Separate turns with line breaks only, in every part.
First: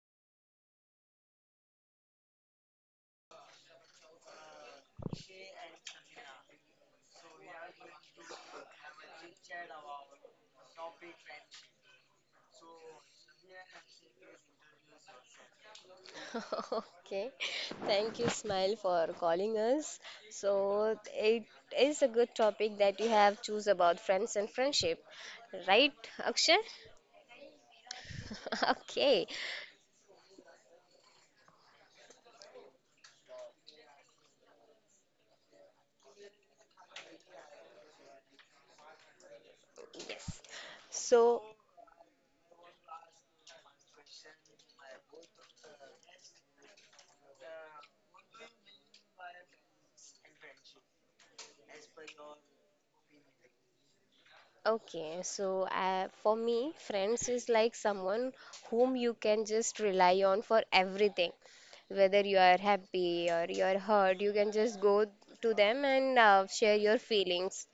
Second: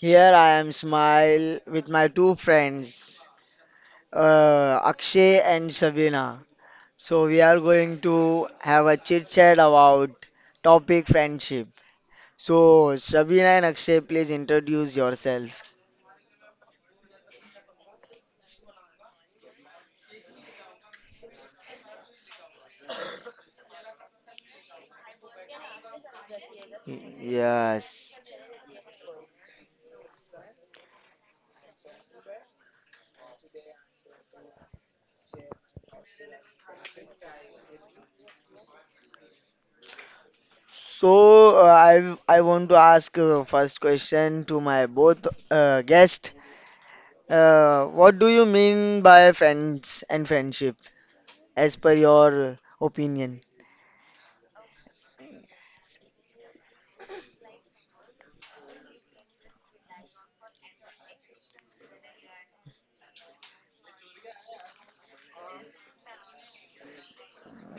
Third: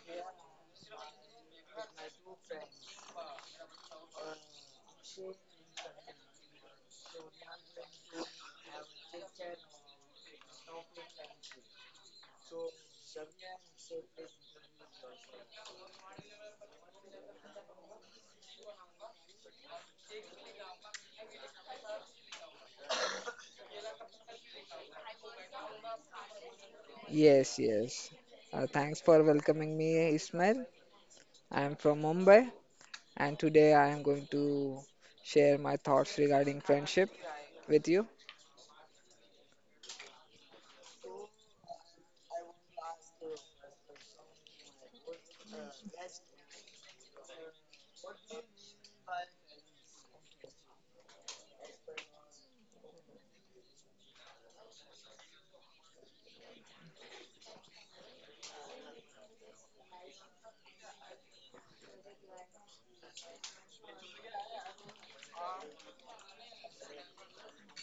Here I am Smile with my two friends, Akshay and Sabina. So we are going to have a chit chat about topic friendship. So Sabina and Akshay, please introduce yourself.
Okay, thank you, Smile, for calling us. So it is a good topic that you have choose about friends and friendship, right, Akshay?
Y-
Yes, yes.
Yes.
Thanks for
Okay,
welcoming me, Ismail. I'm from Mumbai, and today I am going to share my thoughts regarding friendship with you.
yes. So
So I want to ask first question to my both guests. What do you mean by friends and friendship? As per your opinion.
Okay, so for me, friends is like someone whom you can just rely on for everything. Whether you are happy or you are hurt, you can just go to them and share your feelings,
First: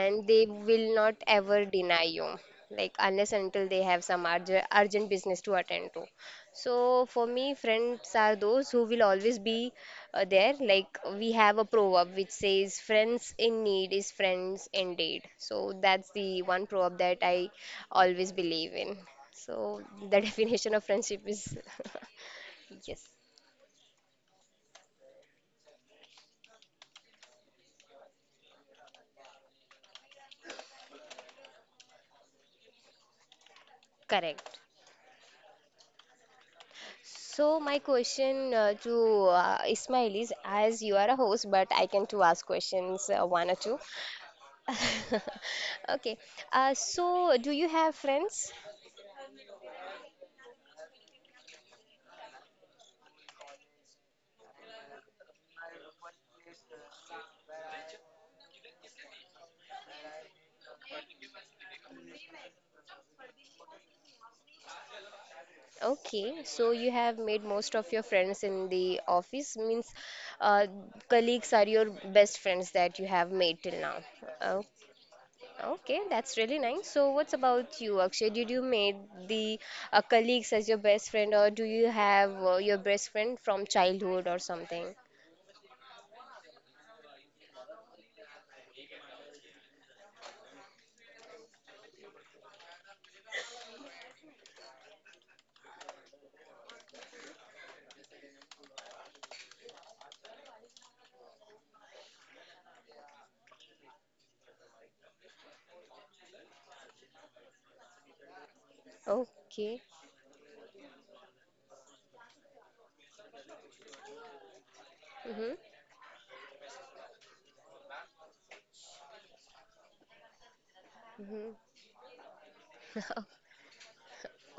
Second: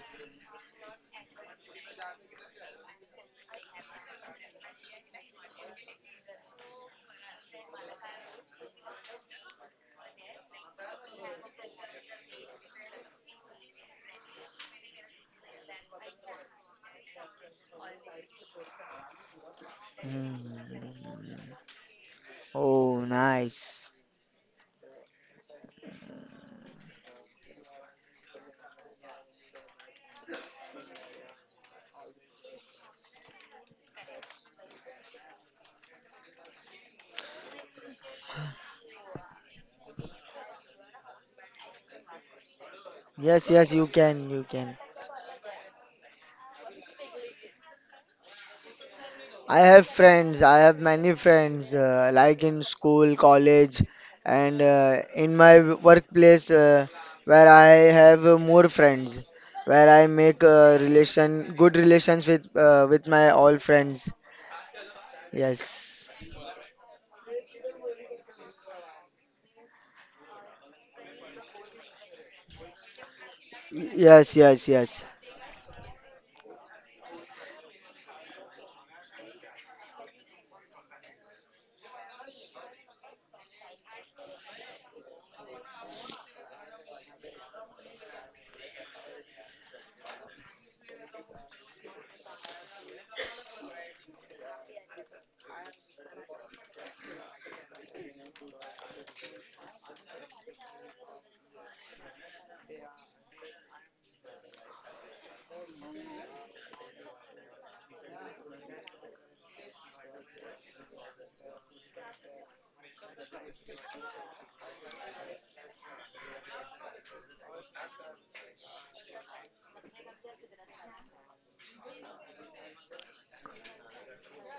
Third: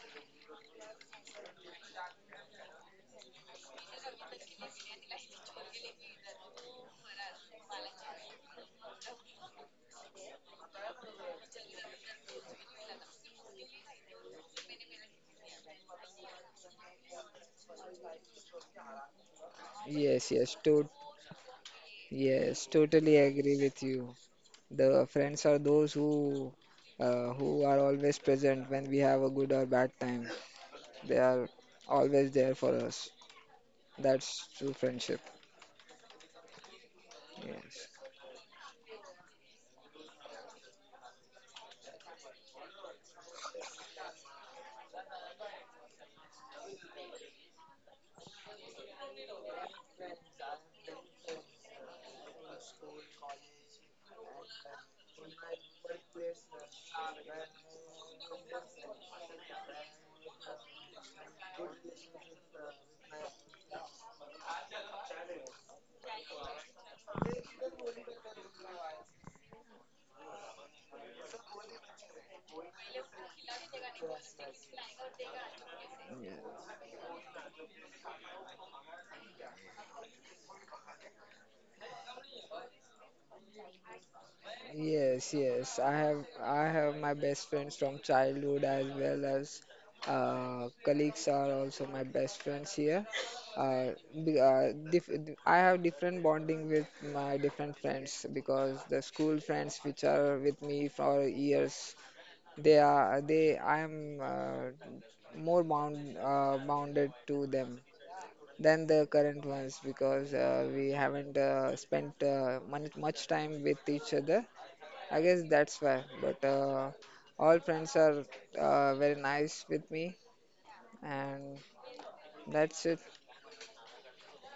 and they will not ever deny you, like unless until they have some urgent business to attend to. So for me, friends are those who will always be there. Like we have a proverb which says, "Friends in need is friends indeed." So that's the one proverb that I always believe in. So the
Yes, yes,
definition of
to
Hmm.
friendship is.
yes,
Oh,
Yes,
totally agree with
nice.
you. The friends are those who are always present when we have a good or bad time. They are always there for us. That's
correct.
true friendship.
So my
Yes.
question to Ismail is, as you are a host, but I can too ask questions one
Yes,
or
yes,
two.
you can, you can.
Okay. So do you have friends?
I have friends, I have many friends, like in school, college, and in my workplace, where I have more friends, where I make relation, good relations with my all friends. Yes,
Okay, so you have made most of your friends in the office, means uh, colleagues are your best friends that you have made till now.
yes,
Oh,
yes, yes,
okay,
Yeah.
that's really nice. So, what's about you, Akshay? Did you made the colleagues as your best friend, or do you have your best friend from childhood or something?
Yes, yes. I have my best friends from childhood as well as colleagues are also my best friends here. Uh, be- dif I have different bonding with my different friends because the school friends which are with me for years, they are they I am more bound bounded to them than the current
Okay.
ones because we haven't spent much time with each other, I guess.
Mm-hmm.
That's why. But All friends are very nice with me,
Mm-hmm.
and that's it.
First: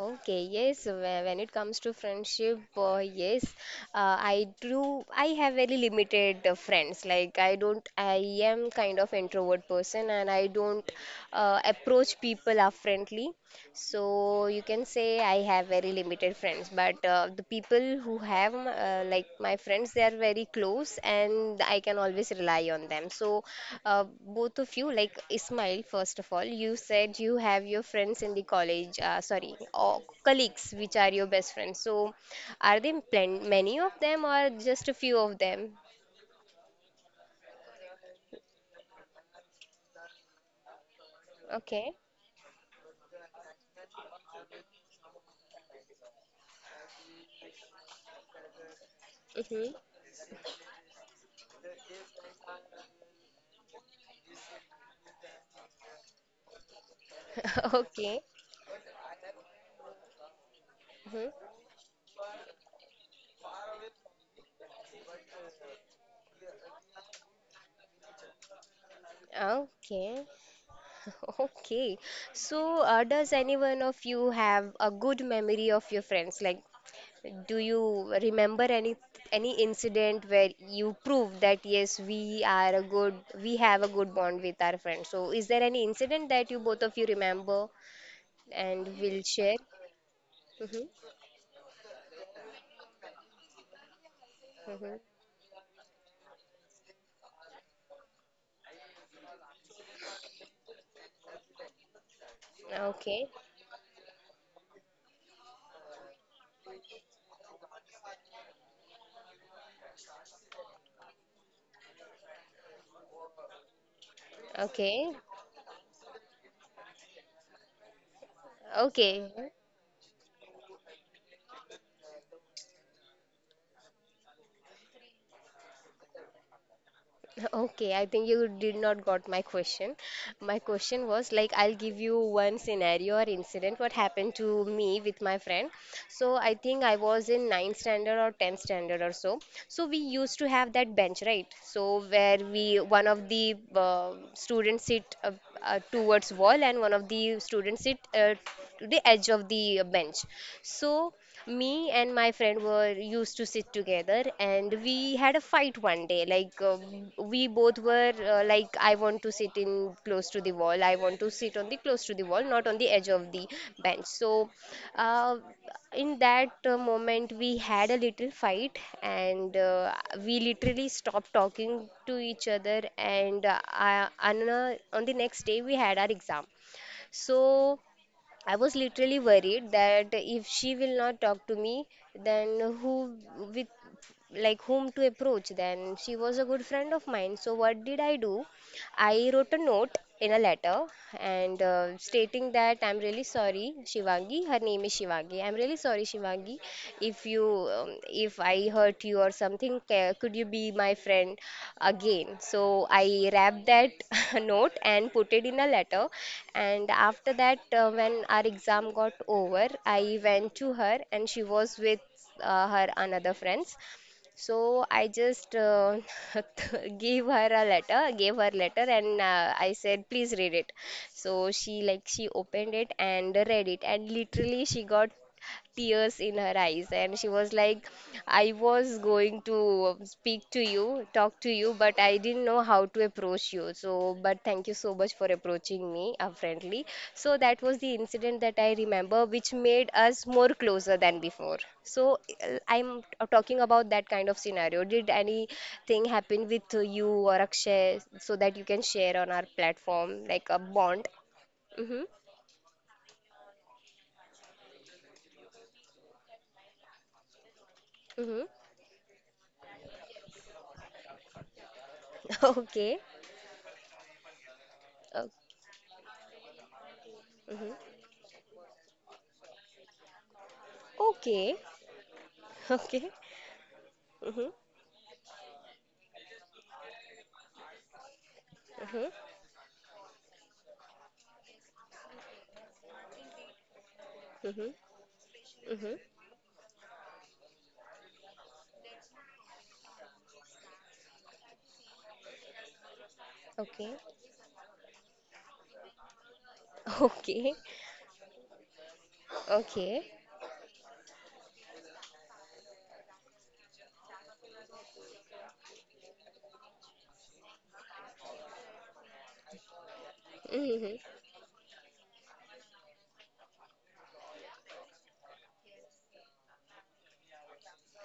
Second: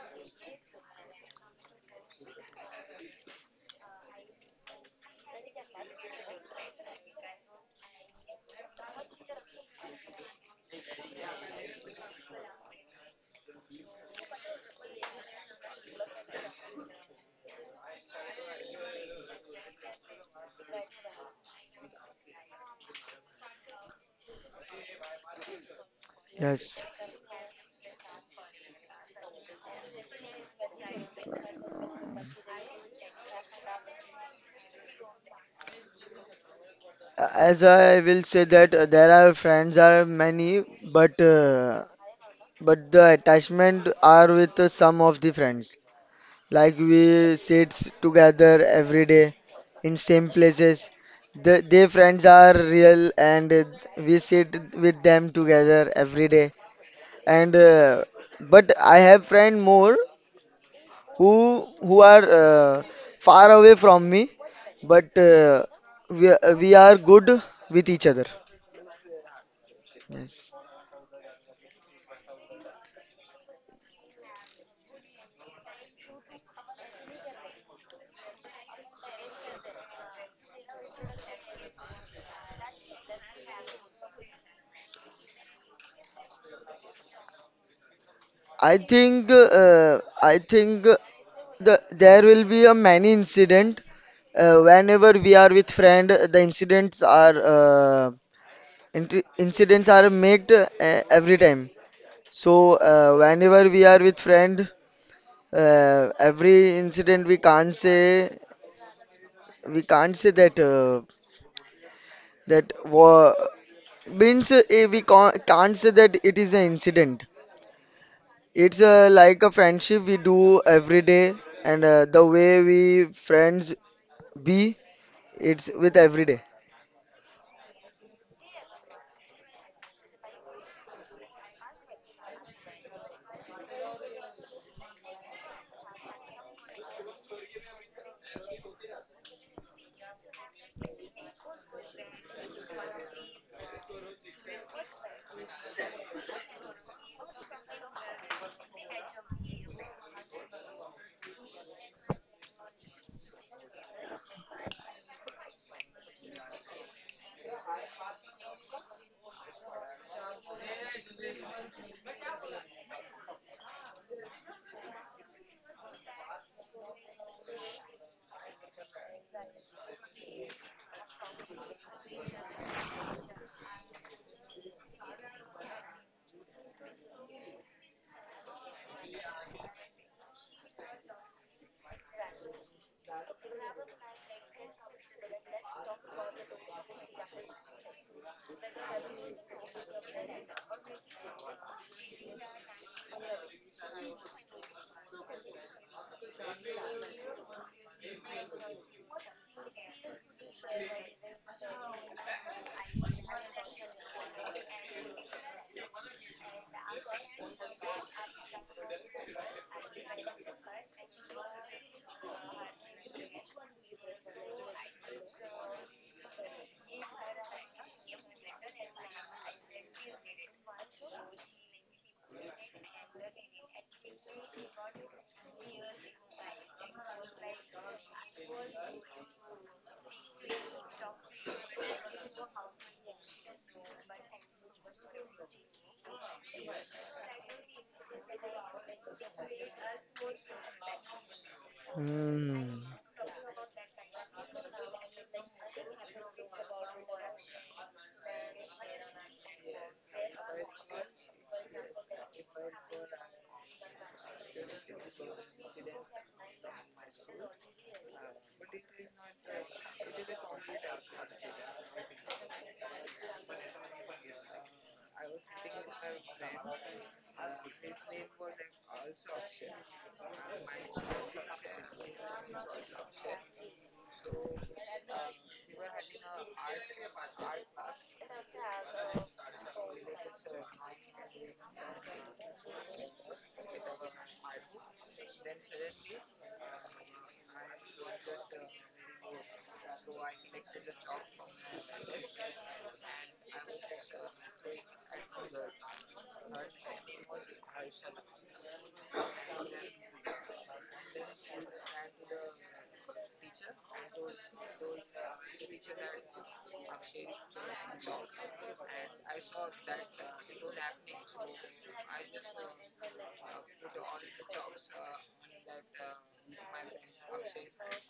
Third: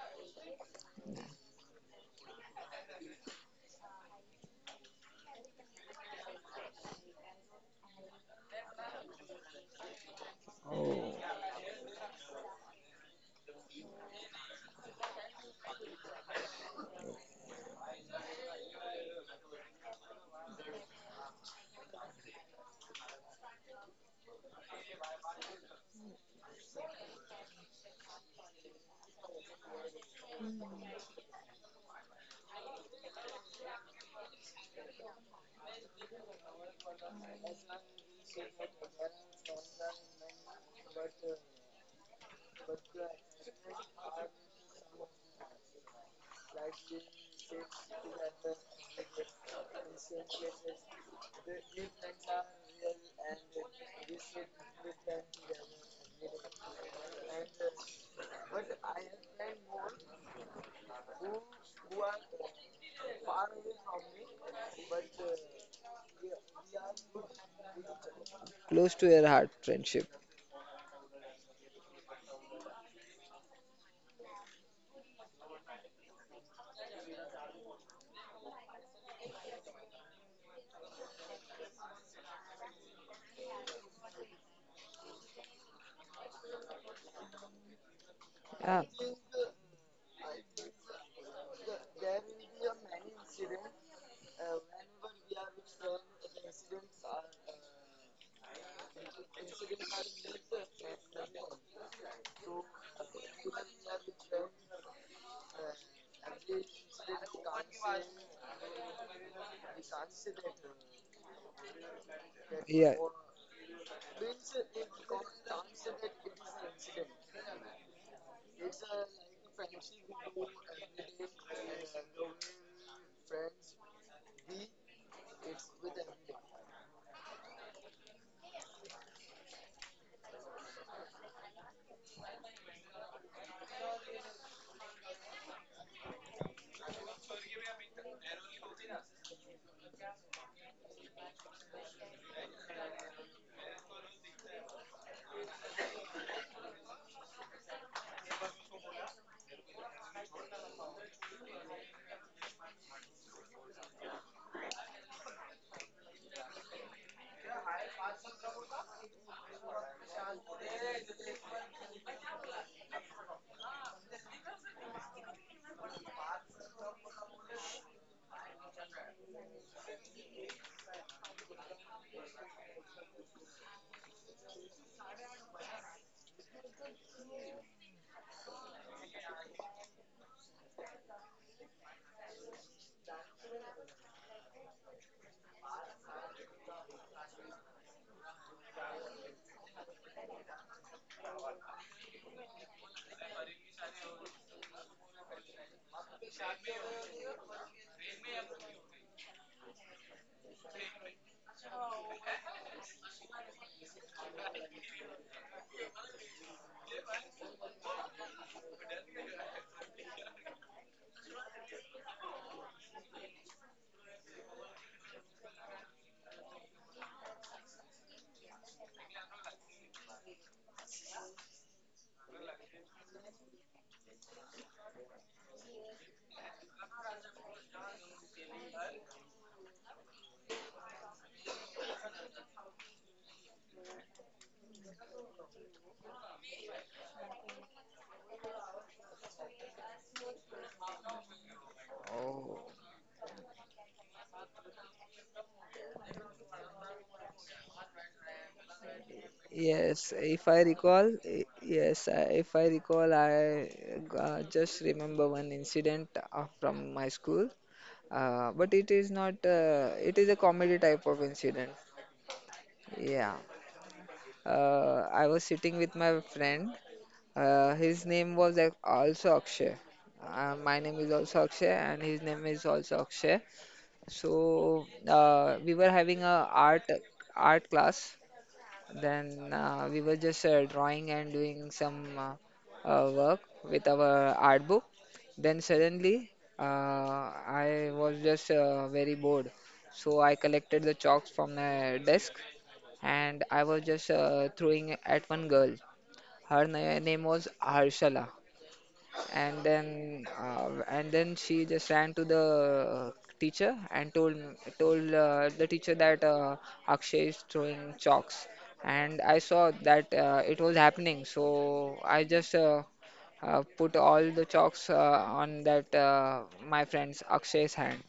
Okay, yes, when it comes to friendship, yes, I do. I have very limited friends. Like, I don't, I am kind of introvert person and I don't
Oh,
approach people up friendly. So you can say I have very limited friends, but the people who like my friends, they are very close, and I can always rely on them. So both of you, like Ismail, first of all, you
yes.
said you have your friends in the college, sorry, or colleagues, which are your best friends. So are there many of them, or just a few of them?
As I will say that there are friends are many, but uh,
Okay.
but the attachment are with some of the friends. Like we sits together every day
Mm-hmm.
in same places. Their friends are real, and we sit with them together every day. And uh,
Okay.
but I have friend more
Mm-hmm.
who are far away from me, but we are good with each other.
close to your heart friendship.
Okay.
Yes.
Okay. So, does anyone of you have a good memory of your friends? Like, do you remember any incident where you prove that yes, we have a good bond with our friends? So, is there any incident that you both of you remember
I
Yeah,
and will
think
share?
uh, I think
Mm-hmm.
there will be a many incident
Mm-hmm.
whenever we are with friend the incidents are incidents are made every time, so
Okay.
whenever we are with friend every incident we can't say that that
yeah.
wa- means we
Okay.
can't say that it is an incident. It's
Okay.
like a friendship we do every day, and the way we friends be, it's with every day.
Okay, I think you did not got my question. My question was like, I'll give you one scenario or incident what happened to me with my friend. So I think I was in ninth standard or 10th standard or so. So we used to have that bench, right? So where we one of the students sit towards wall and one of the students sit to the edge of the bench. So me and my friend were used to sit together and we had a fight one day. Like, we both were like, I want to sit in close to the wall, I want to sit on the close to the wall, not on the edge of the bench. So, uh, in that moment, we had a little fight, and we literally stopped talking to each other. And on the next day, we had our exam. So I was literally worried that if she will not talk to me, then who with like whom to approach? Then she was a good friend of mine. So what did I do? I wrote a note in a letter and, stating that I'm really sorry, Shivangi. Her name is Shivangi. I'm really sorry, Shivangi, if you if I hurt you or something. Could you be my friend again? So I wrapped that note and put it in a letter. And after that, when our exam got over, I went to her and she was with her another friends. So I just gave her letter, and I said, please read it. So she opened it and read it, and literally she got tears in her eyes and she was like, I was going to speak to you, talk to you, but I didn't know how to approach you. So but thank you so much for approaching me friendly. So that was the incident that I remember which made us more closer than before. So
Oh,
uh,
Hmm.
i'm t- talking about that kind of scenario. Did anything happen with you or Akshay so that you can share on our
yes.
platform,
If
like,
I
a
recall,
bond?
I-
Mm-hmm.
yes. I- If I recall, I just remember one incident from my school.
Mm-hmm.
But it is not. It is a comedy type of incident.
Okay,
Yeah. I was sitting with my friend.
okay.
His name was also Akshay. My name is also
Okay.
Akshay, and his name is also
Okay.
Akshay. So
Mm-hmm.
we were having a art class.
Mm-hmm.
Then we were just drawing and doing some work with our art
Mm-hmm.
book. Then
Mm-hmm.
suddenly, uh, I was just very bored. So I collected the chalks from the desk, and I was
Okay.
just throwing at one girl. Name was
Okay.
Harshala, and
Okay.
then she just ran to the teacher and told the teacher that Akshay is throwing chalks. And I saw that it was
Mm-hmm.
happening, so I just put all the chalks on that my friend's Akshay's hand,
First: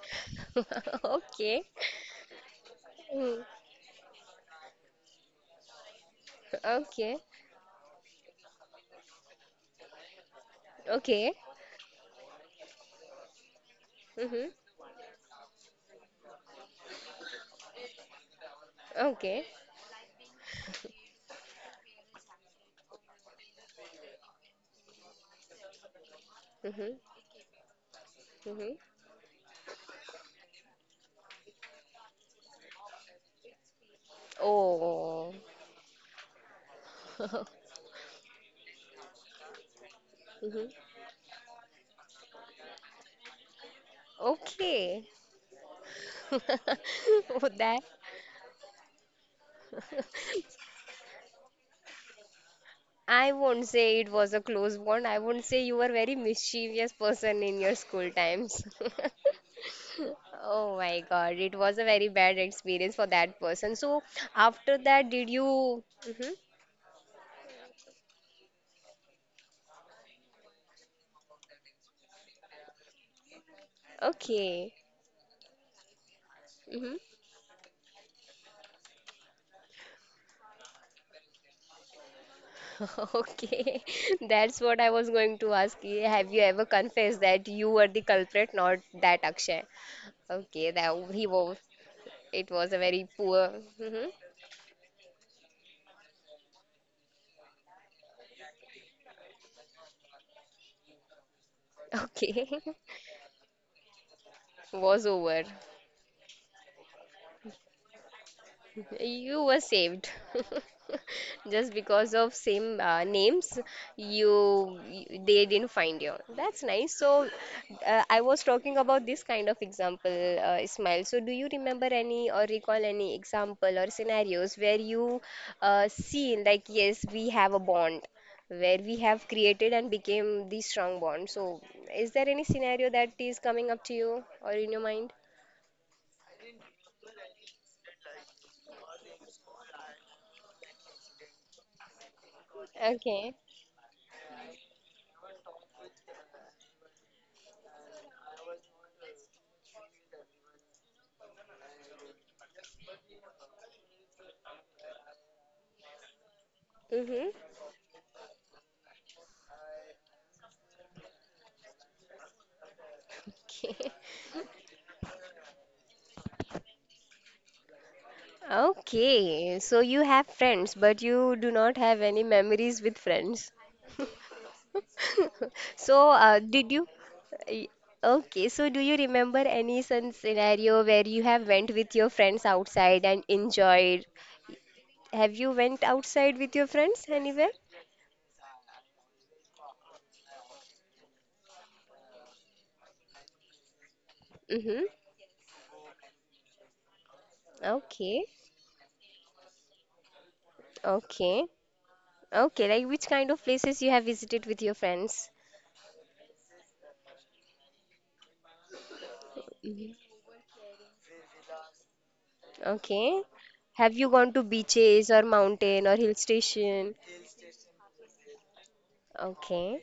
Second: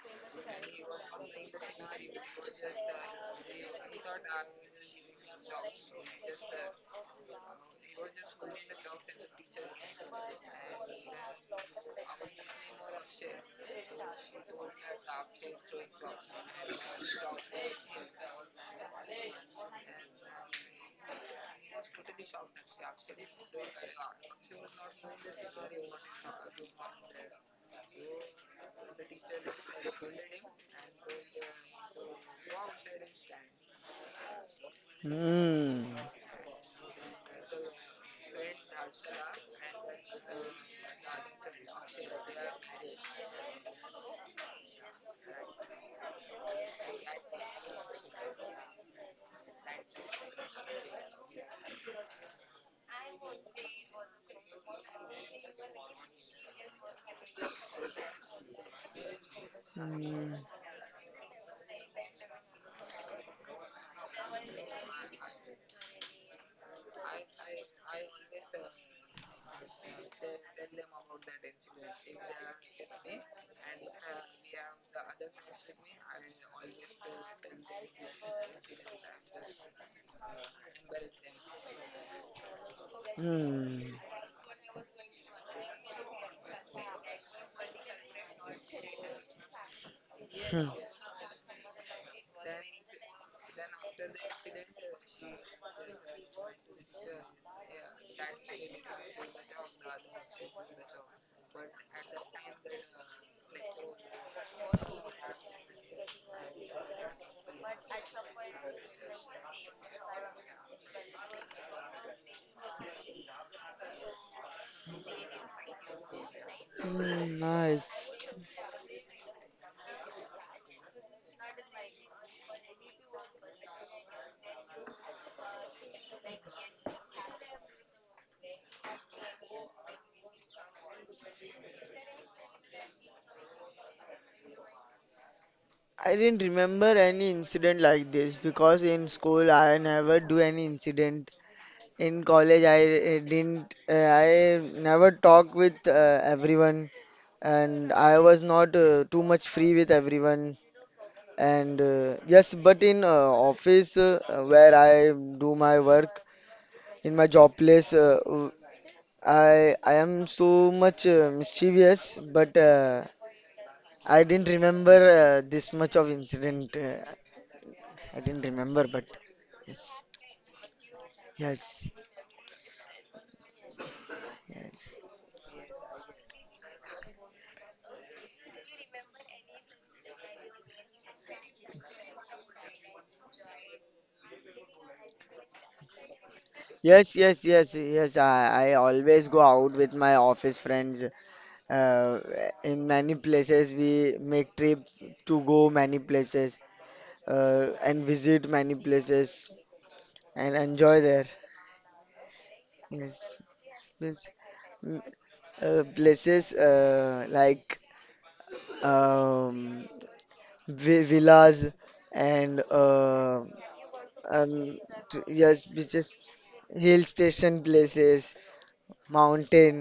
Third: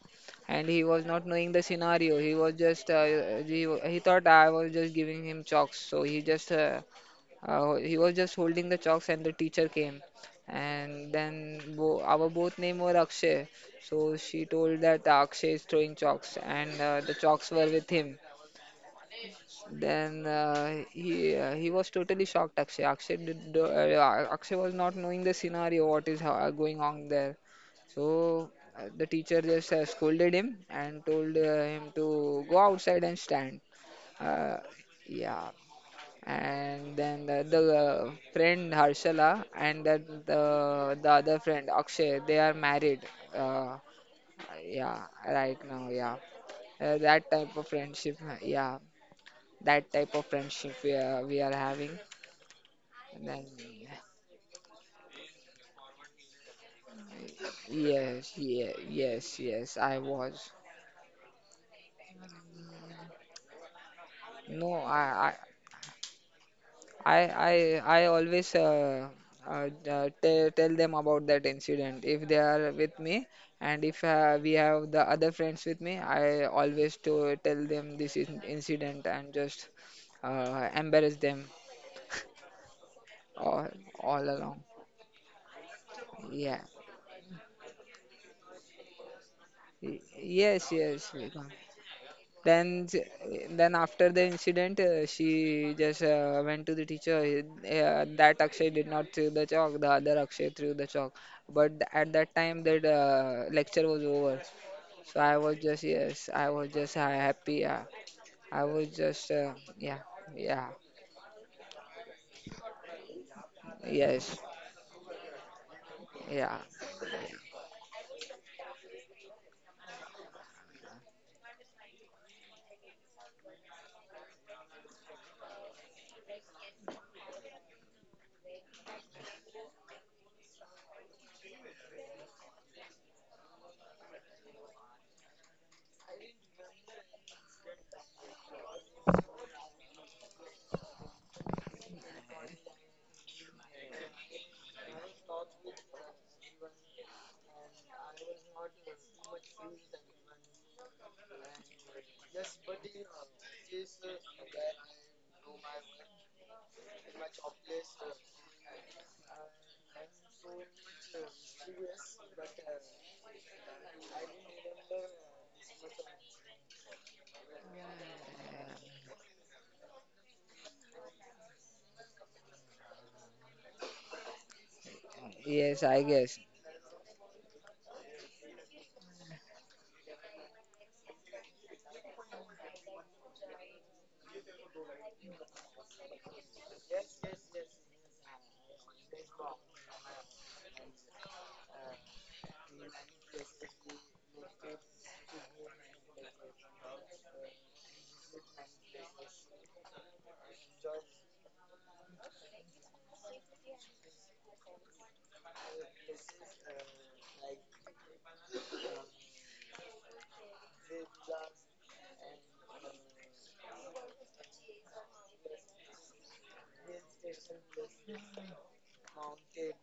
and he was not knowing the
Okay.
scenario. He was just
Mm.
he thought I was just giving him chalks, so he just
Okay.
he was just holding the chalks, and the teacher came. And
Okay.
then our both name were Akshay. So she
Mm-hmm.
told that Akshay is throwing chalks, and the chalks were with him.
Okay.
Then he was totally shocked. Akshay was not knowing the scenario what is going
Mm-hmm.
on there. So
Mm-hmm.
the teacher just scolded him and told him to go outside and stand. Uh,
Oh.
yeah,
Hmm.
and then the friend Harshala and
Mm-hmm.
the other friend Akshay, they are married uh, yeah
Okay.
right now. Yeah. That
For
type of
that,
friendship, yeah, that type of friendship we are having. And
I
then
won't say it was a close bond. I won't say you were very mischievous person in your school
yes,
times.
yeah, yes yes, I
Hmm.
was.
Oh my God, it was a very bad experience for that person. So
No,
after that, did you? Hmm.
I I I always tell them about that incident if they are with me. And if we
Okay.
have the other friends with me, I
Hmm.
always to tell them this incident and just embarrass them all,
Okay,
Hmm.
all
that's
along.
what I was going to ask you. Have you
Yeah.
ever confessed that you were the culprit, not that Akshay?
Yes,
Okay,
Hmm.
yes,
that he
Vikram.
was. It
Then,
was a very poor.
then
Hmm.
after the incident, she just went to the teacher. That Akshay did not throw the chalk. The other Akshay threw the chalk. At
Okay,
that time, that lecture was over.
was
So I
over.
was just yes, I was just happy. Yeah. I was just
You were
yeah,
saved.
yeah,
Just because of same names,
yes,
they didn't find you.
yeah,
That's nice. So,
Hmm, nice.
I was talking about this kind of example, Ismail. So, do you remember any or recall any example or scenarios where you seen, like, yes, we have a bond where we have created and became the strong bond. So, is there any scenario that is coming up to you or in your mind?
I didn't remember any incident like this because in school I never do any incident. In college I
Okay.
didn't. I never talk with everyone, and I was not too much free with everyone. And yes, but in office, where I do my work in my
Mm-hmm.
job place, I am so much mischievous, but
Okay.
I didn't remember this much of incident, I didn't remember, but
Okay, so
yes,
you have friends, but you do not
yes,
have any memories with friends.
yes.
yes. I
So,
guess
did you? y- Okay, so do you remember any some scenario where you have went with your friends outside and enjoyed? Have you went outside with your friends
Yes, yes,
anywhere?
yes, yes. I always go out with my office friends. Uh, in many places, we make trip
Mm-hmm.
to go many places, and
Okay,
visit many places. And enjoy there.
okay, okay. Like which
Yes,
kind of places you have
yes.
visited with your
Mm,
friends?
places like um,
Hmm.
vi villas and
Okay. Have you gone to
um,
beaches or
yes,
mountain or
beaches,
hill station?
hill station places, mountain,
Okay.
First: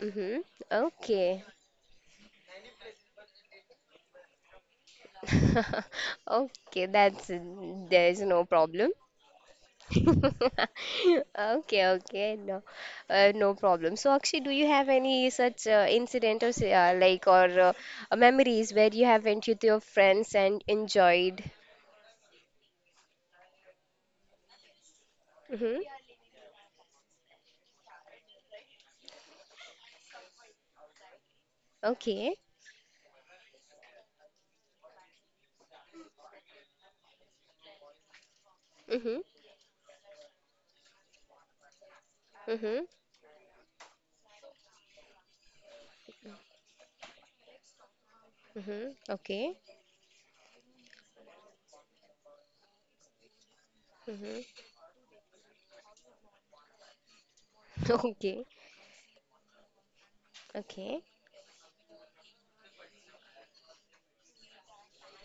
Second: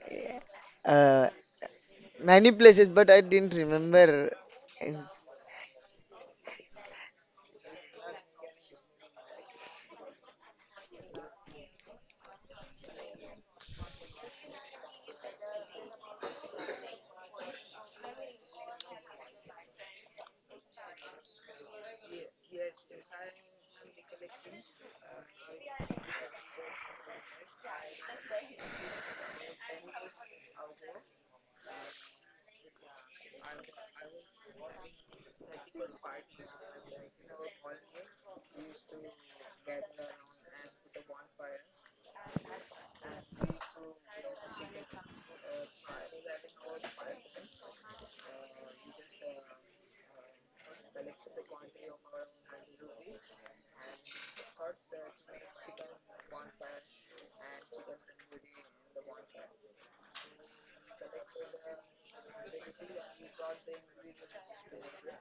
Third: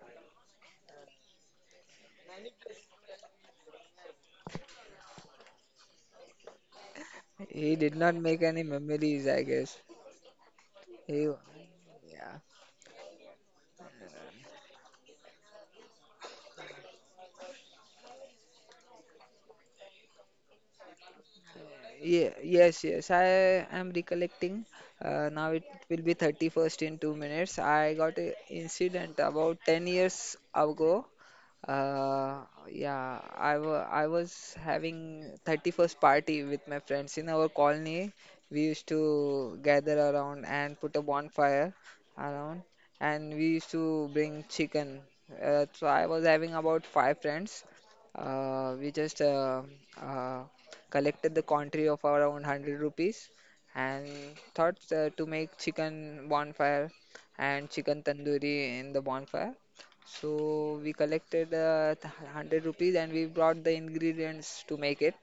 Mm-hmm.
uh,
Okay.
many places. But I didn't remember.
Okay, that's
he did not
there's
make
no
any
problem.
memories. I guess he.
Okay, okay,
Yeah.
no, no problem. So, Akshay, do you have any such incident or like or memories where you have went with your friends and enjoyed?
Yeah, yes, yes. I am recollecting. Now it
Mm-hmm.
will be 31st in 2 minutes. I got an incident about 10 years ago.
Okay.
Uh, yeah, I was having 31st party with my friends in our colony. We used to
Mm-hmm.
gather around and put a bonfire around,
Mm-hmm.
and we used to bring chicken. So I was having about 5 friends. We
Mm-hmm.
just
Okay.
uh, Collected the country of around 100 rupees and
Mm-hmm.
thought to make chicken bonfire and chicken
Okay.
tandoori in the bonfire. So we
Okay.
collected 100 rupees, and we brought the ingredients to make it.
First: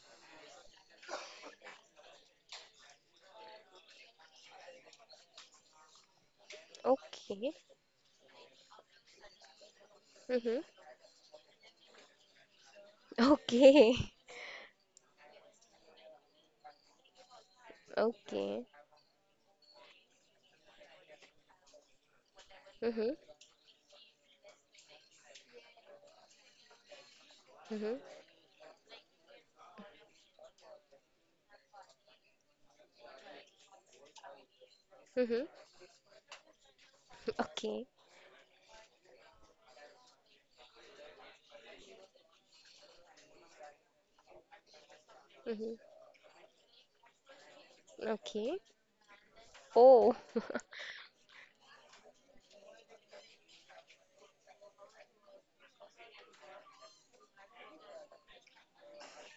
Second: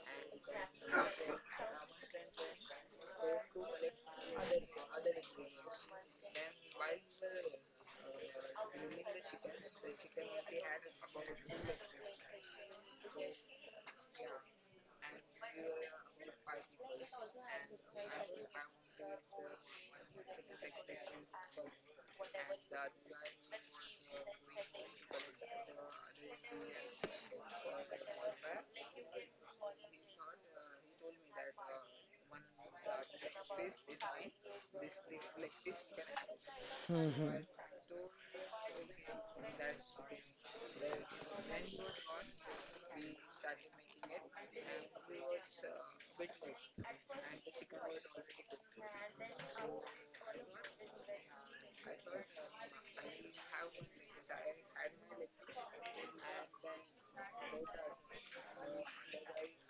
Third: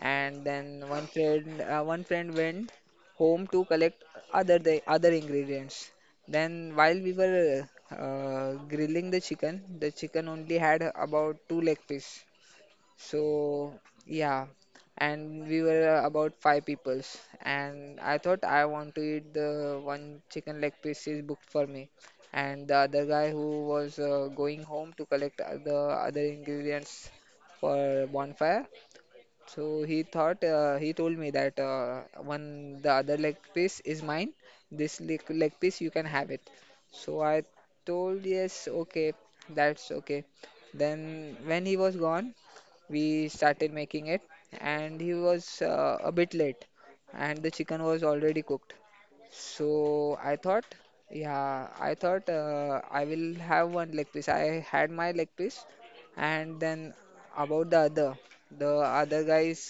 And then one friend went home to collect other the other ingredients. Then while we
Okay.
were grilling the chicken only
Mm-hmm.
had about 2 leg piece. So
Okay.
yeah, and we were about 5 peoples, and I thought I
Okay.
want to eat the one chicken leg piece is booked for me, and the other
Mm-hmm.
guy who was going home to collect the other ingredients for
Mm-hmm.
bonfire. So he thought he told me that one the other leg piece is mine. This leg
Mm-hmm.
piece you can have it. So
Mhm.
I
Okay.
told yes, okay, that's okay. Then when he was gone, we started making it, and he was a
Mhm.
bit late, and the chicken was already cooked.
Okay.
So I
Oh.
thought, yeah, I thought I will have one leg piece. I had my leg piece, and then about the other guys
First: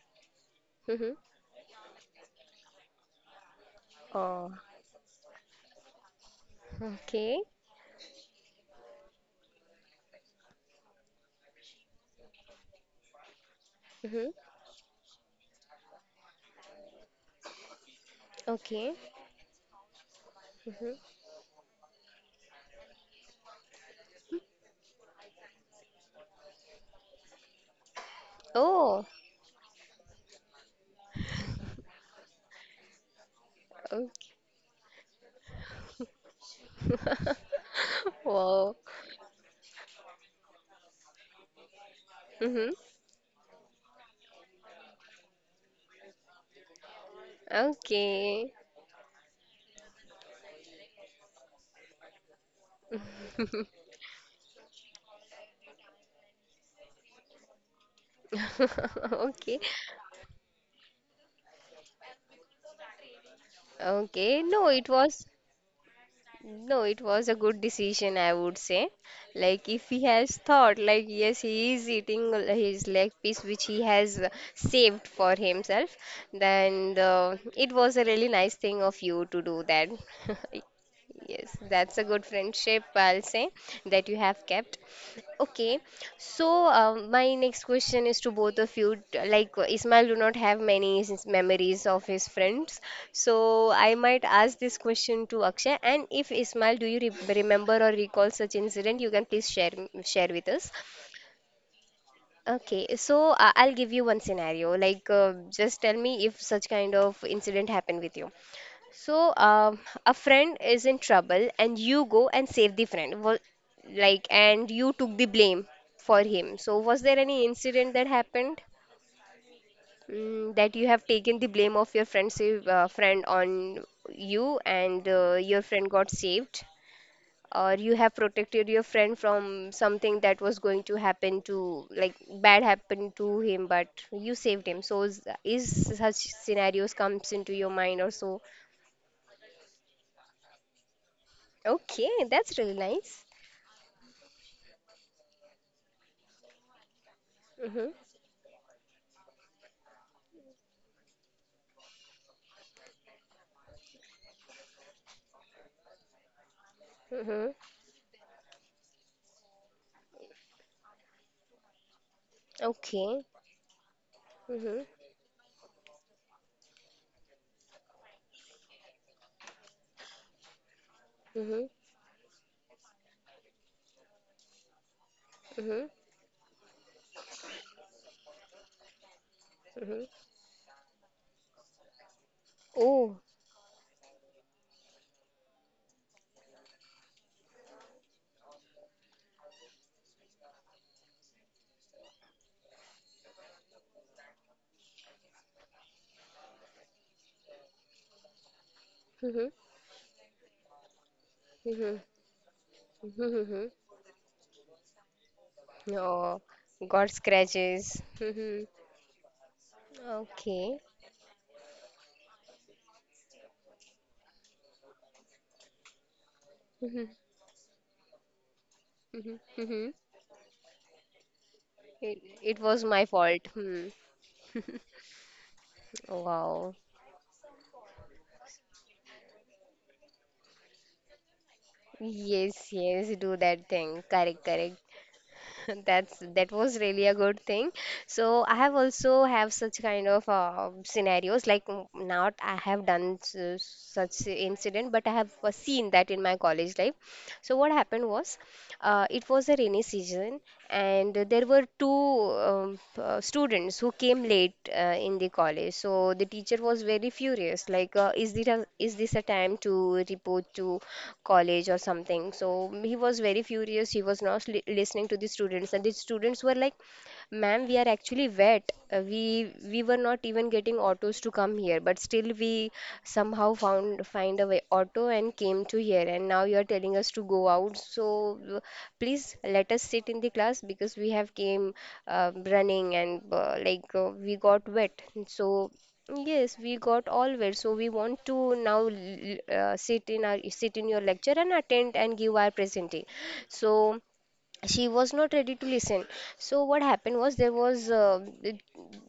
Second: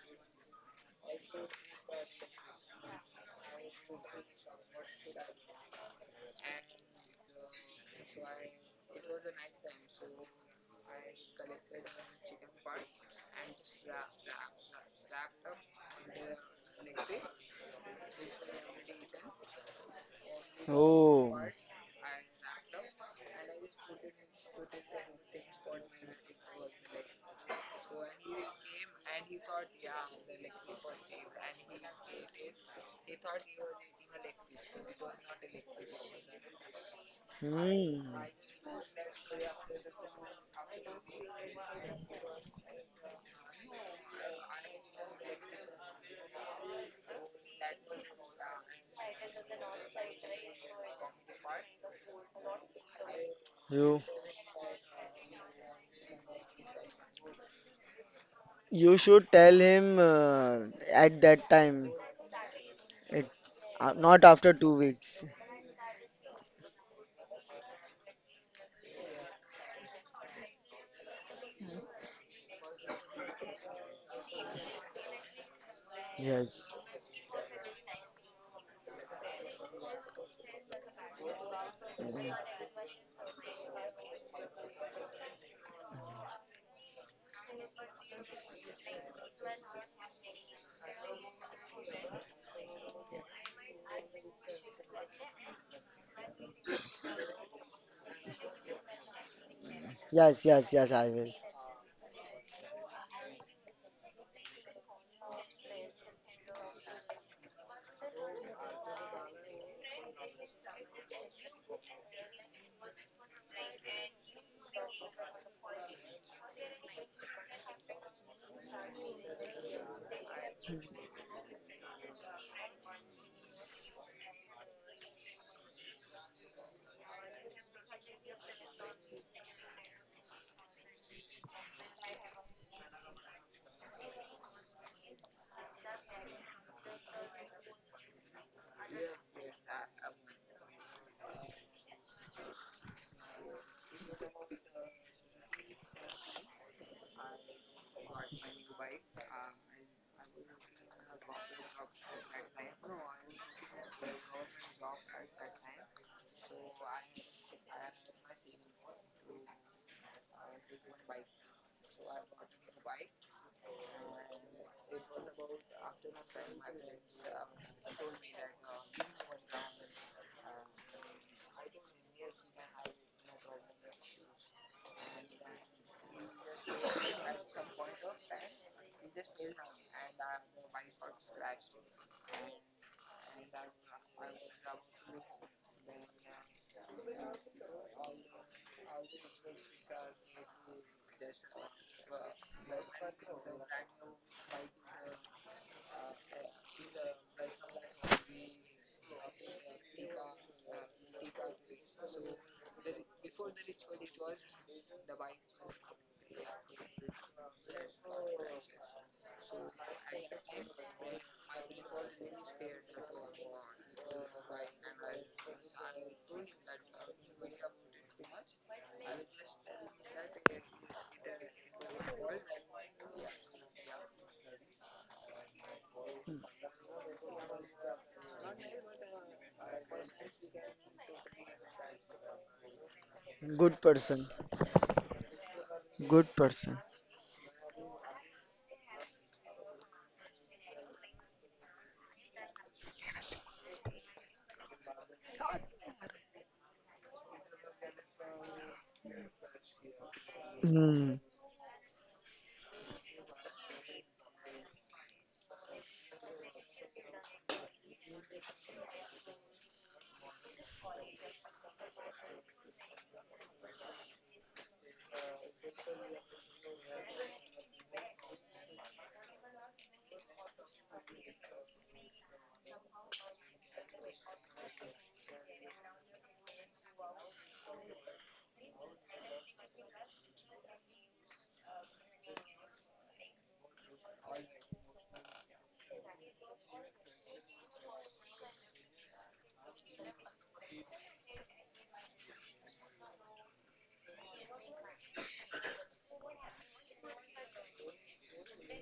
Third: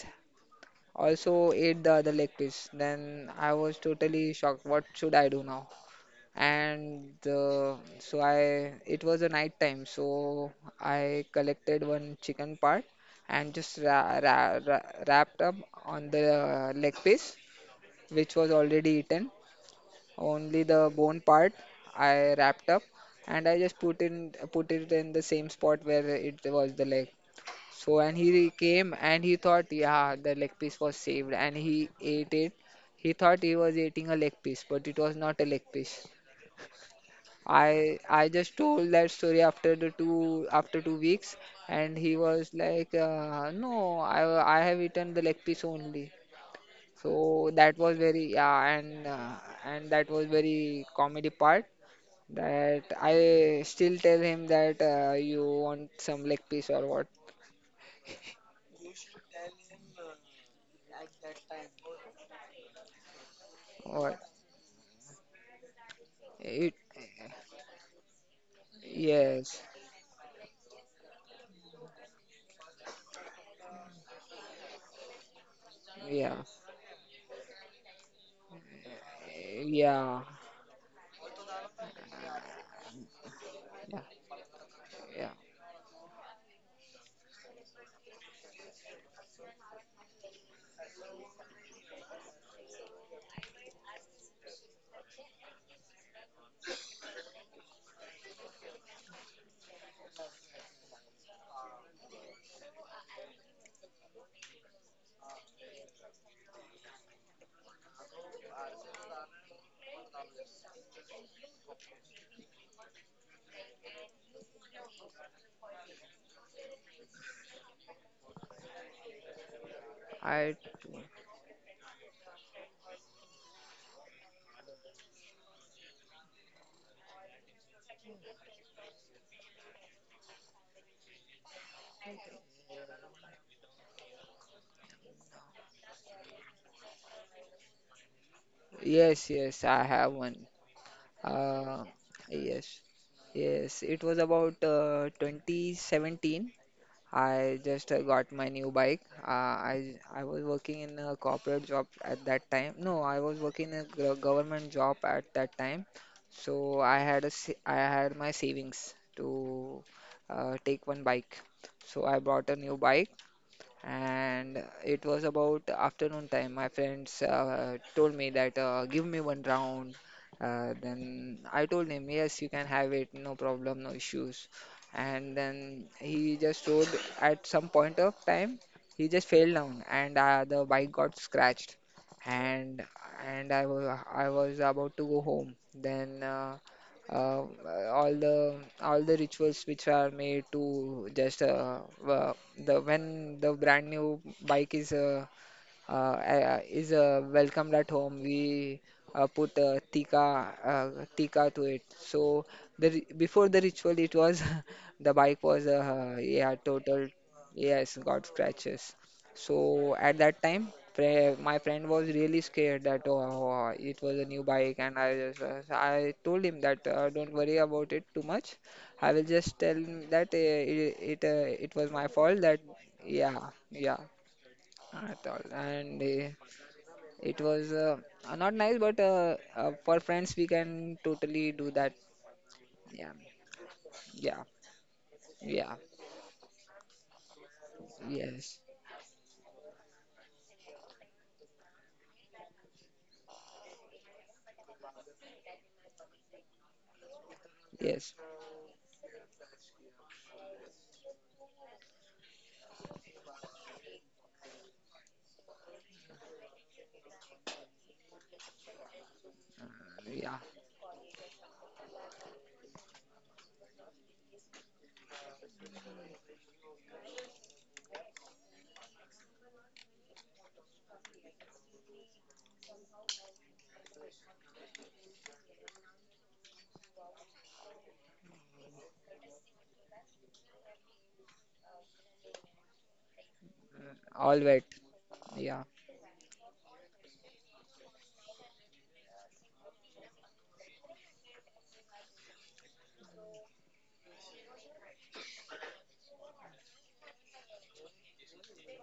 Mhm.
also ate the other leg piece. Then I was totally
Oh.
shocked, what should I do now. And
Okay.
So I, it was a night time, so I collected one chicken part and just
Mhm.
ra ra ra wrapped up on the leg piece, which was
Okay.
already eaten. Only
Mhm.
the bone
Oh,
part I wrapped up, and I just put it in the same spot where it was the leg. So and he
Oh.
came and he thought, yeah, the leg piece was saved, and he ate it. He thought he was
Okay.
eating a leg piece, but it was not a leg piece. I
hmm.
I
Wow.
just told that story after the two after 2 weeks, and he
Mhm.
was like, "No, I have eaten the leg piece only." So that was
Okay.
very yeah. And that was very comedy part. That I still
You
tell him that you want some leg piece or what
you should
Okay.
tell him at that time. It
Okay.
or
not
No,
after
it
two
was.
weeks.
No, it
it.
was a good decision, I would say. Like, if
Yes,
he has thought, like, yes, he is eating his leg piece which he has saved for himself,
yeah
then
Yes.
it was a really nice thing of you to do that.
yeah
Yes, that's a good friendship, I'll say, that you
yeah
have kept.
yeah.
Okay, so my next question is to both of you. Like Ismail do not have many memories of his friends, so I might ask this question to Akshay. And if Ismail, do you remember or recall such incident, you can please share with
Yes,
us.
yes, yes, I will.
Okay, so I'll give you one scenario. Like, just tell me if such kind of incident happened with you. So, a friend is in trouble, and you go and save the friend. Like, and you took the blame for him. So, was there any incident that happened, that
I,
you have taken the blame of your friend's, friend on you, and your friend got saved, or you have protected your friend from something that was going to happen to, like, bad happened to him, but you saved him. So, is such scenarios comes into your mind or so?
yes, yes, I have one. Uh,
Okay, that's really
yes,
nice.
yes. It was about 2017. I
Mhm.
just Got my new bike. I was working in a corporate job at that time. No, I was working in a government job at that time. So
Mhm.
I had my savings to take one bike. So I bought a new
Okay.
bike, and
Mhm.
it was about afternoon time. My friends told me that give me one round.
Mhm.
Then I told him, yes, you can have it, no problem, no issues. And
Mhm.
then he just rode at some point of time, he just fell
Mhm.
down, and the bike got scratched. And
Oh.
and I was, I was about to go home. Then all the rituals which are made to just uh, the when the brand new bike is welcomed at home. We
Mhm.
put tika to
Mhm.
it. So
Mhm. Mhm.
before the ritual, it was the bike was
Oh.
yeah,
Got
total.
scratches.
Yes, got
Mhm.
scratches. So at that
Okay.
time, my friend was really scared that, oh, oh, it was a new bike, and I just I told him
Mhm.
that don't worry about it too much.
Mhm.
I will just
Mhm.
tell him that it it, it
It,
was my
it
fault
was
that
my fault.
yeah,
Hmm.
yeah at all. And
Wow.
It was not nice, but for friends, we can totally do that.
Yes, yes, do
Yeah,
that thing.
Good
Correct,
person.
yeah,
correct.
yeah,
That
Good
was really
person.
a good thing. So I have
yes,
also have such kind of scenarios, like not I have done such incident, but I have seen that in my college life. So what happened was,
yes,
it was a rainy season, and there
Mm,
were two students who came late in the college. So the teacher was very furious, like, is this a time to report
yeah,
to college or something. So he was very furious. He was not li listening to the students, and the students were like, "Ma'am, we are actually wet. We were not even getting autos to come here, but still we somehow found find a way auto and came to here. And now you are telling us to go out. So please let us sit in the class because we have came running and we
all wet.
got wet. So."
Yeah,
Yes, we got all always. So we want to now sit in our sit in your lecture and attend and give our presenting. So she was not ready to listen. So what happened was there was uh, th-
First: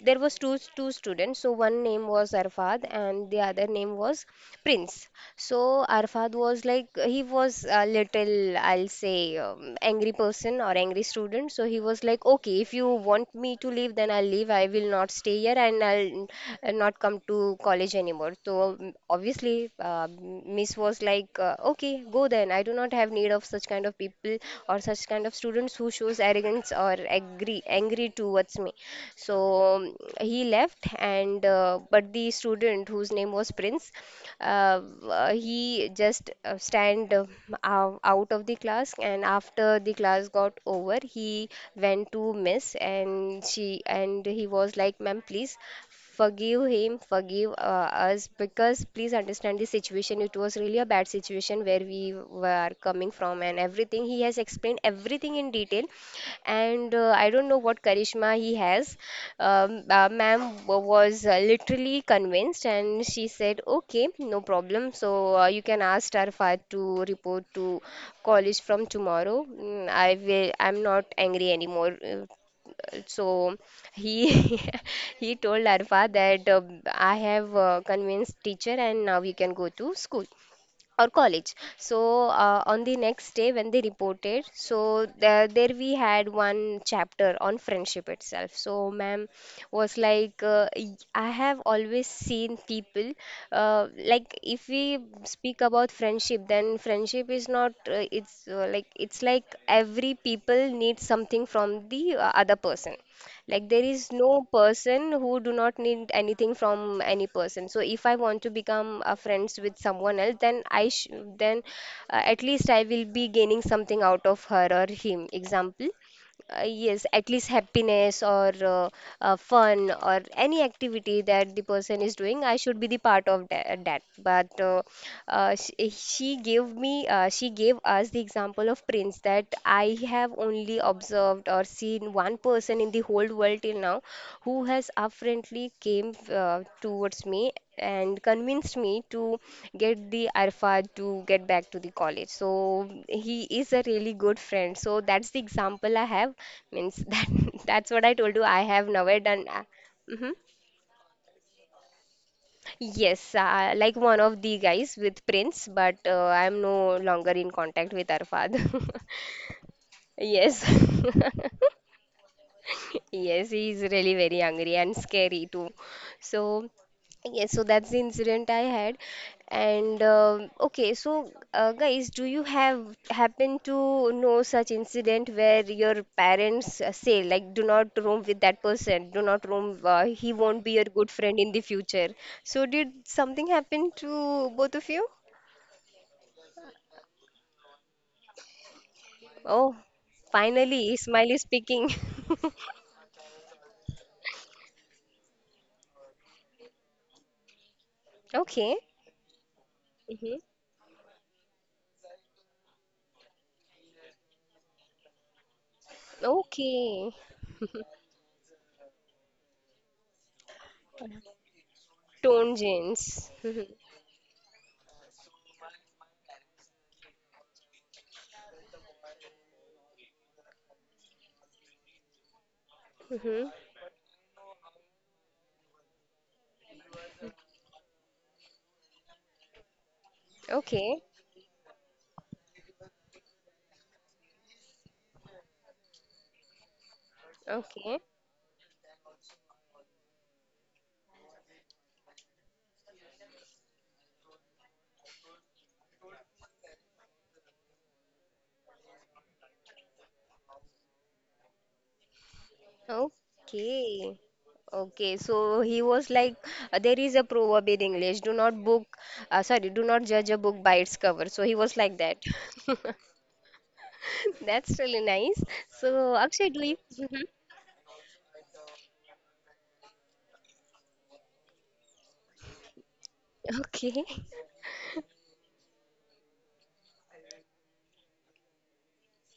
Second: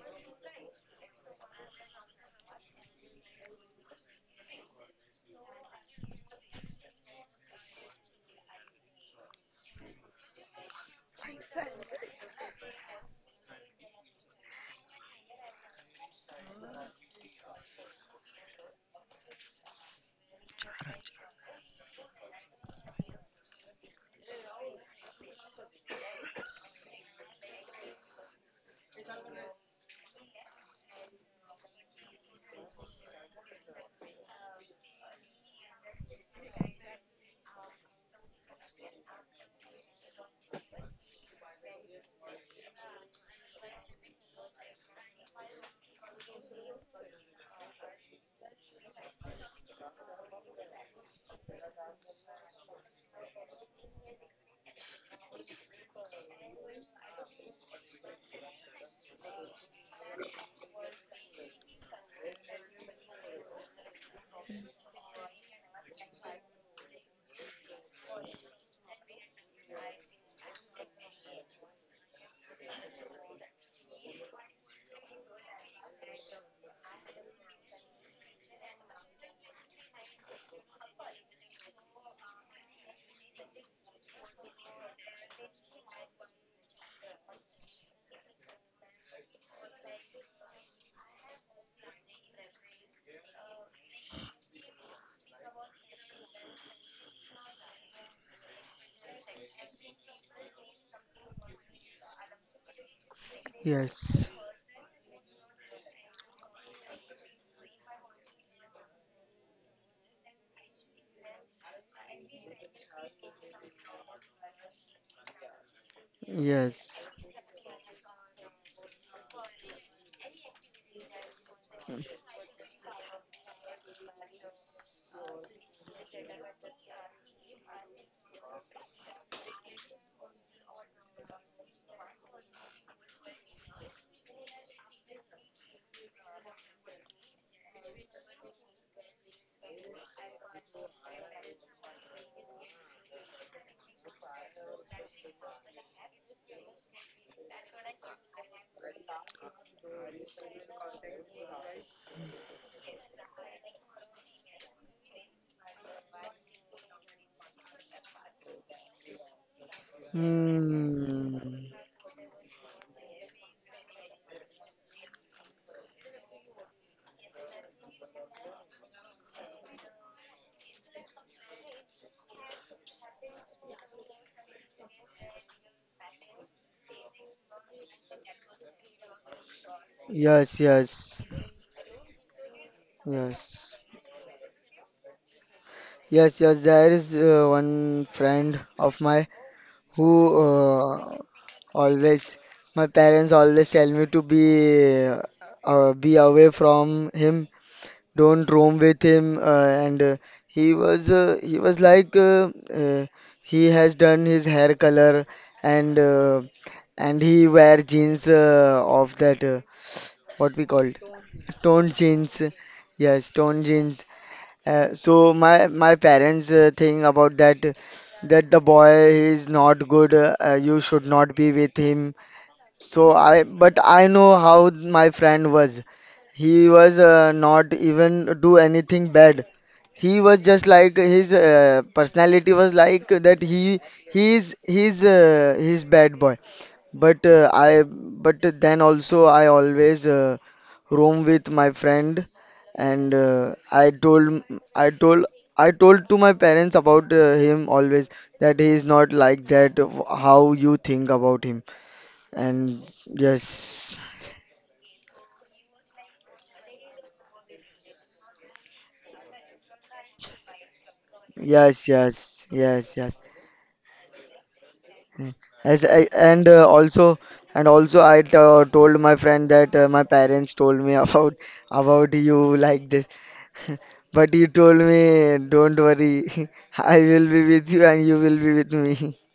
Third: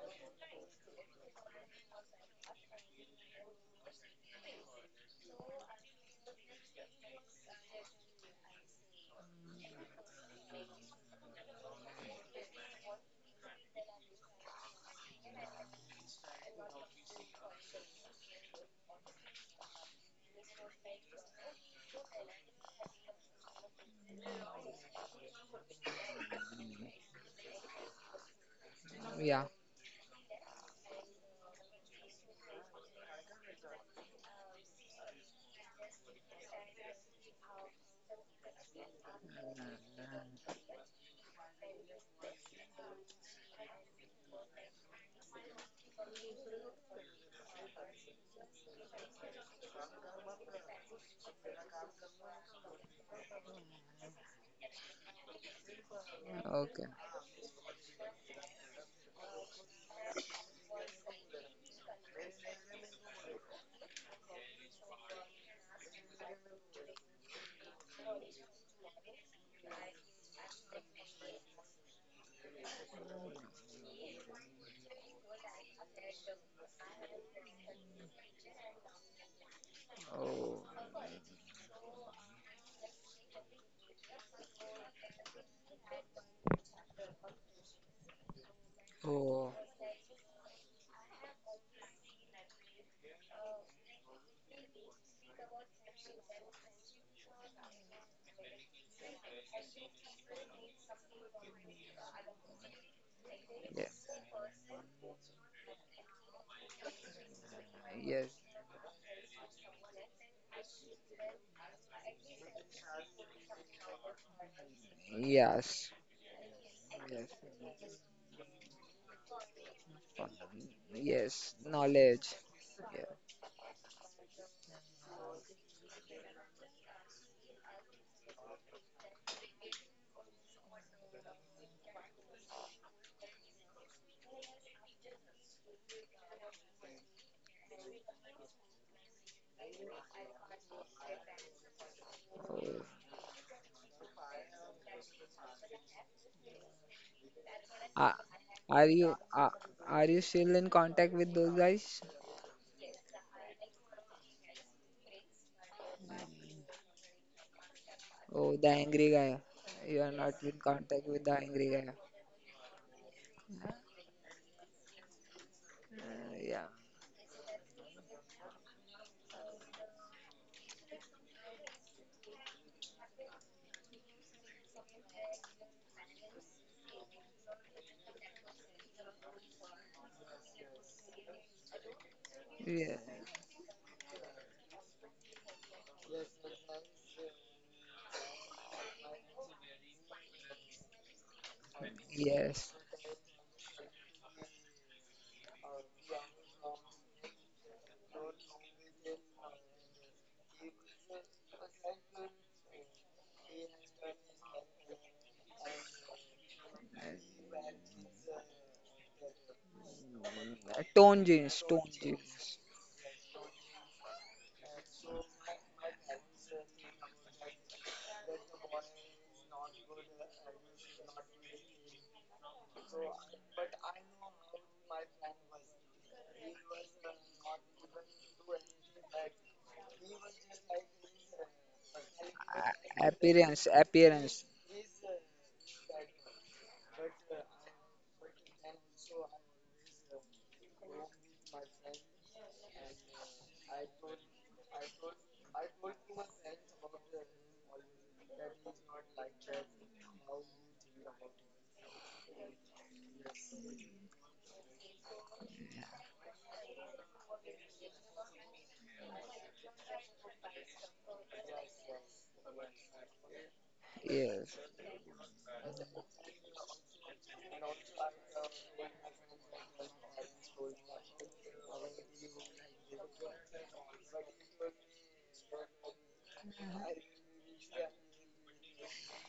there was two students. So one name was Arfad and the other name was Prince. So Arfad was like he was a little I'll say angry person or angry student. So he was like, okay, if you want me to leave, then I'll leave. I will not stay here and I'll and not come to college anymore. So obviously, Miss was like, okay, go then. I do not have need of such kind of people or such kind of students who shows arrogance or angry towards me.
yeah,
So he left, and but the student whose name was Prince, uh, he just stand out of the class, and after the class got over, he went to Miss, and she and he was like, ma'am, please forgive him, forgive us, because please understand the situation. It was really a bad situation where we were coming from, and everything. He has explained everything in detail,
okay.
and I don't know what Karishma he has. Ma'am was literally convinced, and she said, "Okay, no problem. So you can ask Starfire to report to college from tomorrow. Mm, I will. I'm not angry anymore." So he he told Arfa that I have convinced teacher and now you can go to school
Oh,
or college. So on the next day when they reported, so there we had one chapter on friendship itself. So ma'am
oh,
was like, I have always seen people like if we speak about friendship, then friendship is not it's like it's like every people needs something from the other person like there
yeah,
is
yes.
no person who do not need anything from any person. So if I
yes,
want to become a friends with someone else, then I sh then at least I will be gaining something out of her or him. Example.
yes,
Yes,
Yes.
at
yes.
least happiness or fun or
Uh,
any activity that
yes,
the person is
knowledge.
doing, I should be the
Yeah.
part of that. But she gave us the example of prince that I have only observed or seen one person in the whole world till now who has apparently came towards me and convinced me to get the arfa to get back to the college so
Oh.
he is a really good friend so that's the example I have means that that's what I
Are,
told you I have
are
never
you
done
are, are you
mhm.
still in contact with those guys?
Yes, like one of the guys with Prince, but I'm no longer in contact with Arfad.
Oh, the angry guy. You are not
Yes.
in contact with the
Mm,
angry guy.
Yes, he is really very angry and scary too.
Yeah.
So, yes, so that's the incident I had. And okay, so guys, do you have happen to know such incident where your parents say like, do not roam with that person, do not roam, he
yes,
won't be your good
yes,
friend in the future. So, did
Yeah.
something
yes.
happen to both of you?
Yes, yes, there is one friend of mine
Oh,
who
finally, Ismail is speaking.
always,
Yes.
my parents always tell me to be away from him, don't
Okay.
roam with him, and
Hmm.
he was like uh, he has done his hair color, and uh,
Okay.
and he wear jeans of that what we called
Tone jeans. Tone
toned jeans,
Tone
jeans.
jeans.
yes,
Mhm.
toned jeans, so my my parents think about that that the boy is not good, you should not be with him, so
Mhm.
but I know how my friend was. He was not even do anything bad. He was just like
Okay.
his personality was like that.
Appearance.
He
Appearance.
he's bad boy. But uh, I
Okay.
but then also I always roam with my friend, and I told I told to my parents about him always that he is not like that. How you think about him? And yes,
Okay. Okay. So he was like, there is a proverb in English, do not judge a book by its cover. So he was
yes,
like that.
yes, yes, yes.
Yes.
That's really nice.
As I,
So
and
Akshay, do you?
also and also I told my friend that my parents told me about you like this,
Okay.
but he told me, "Don't worry, I will be with you and you will be with me."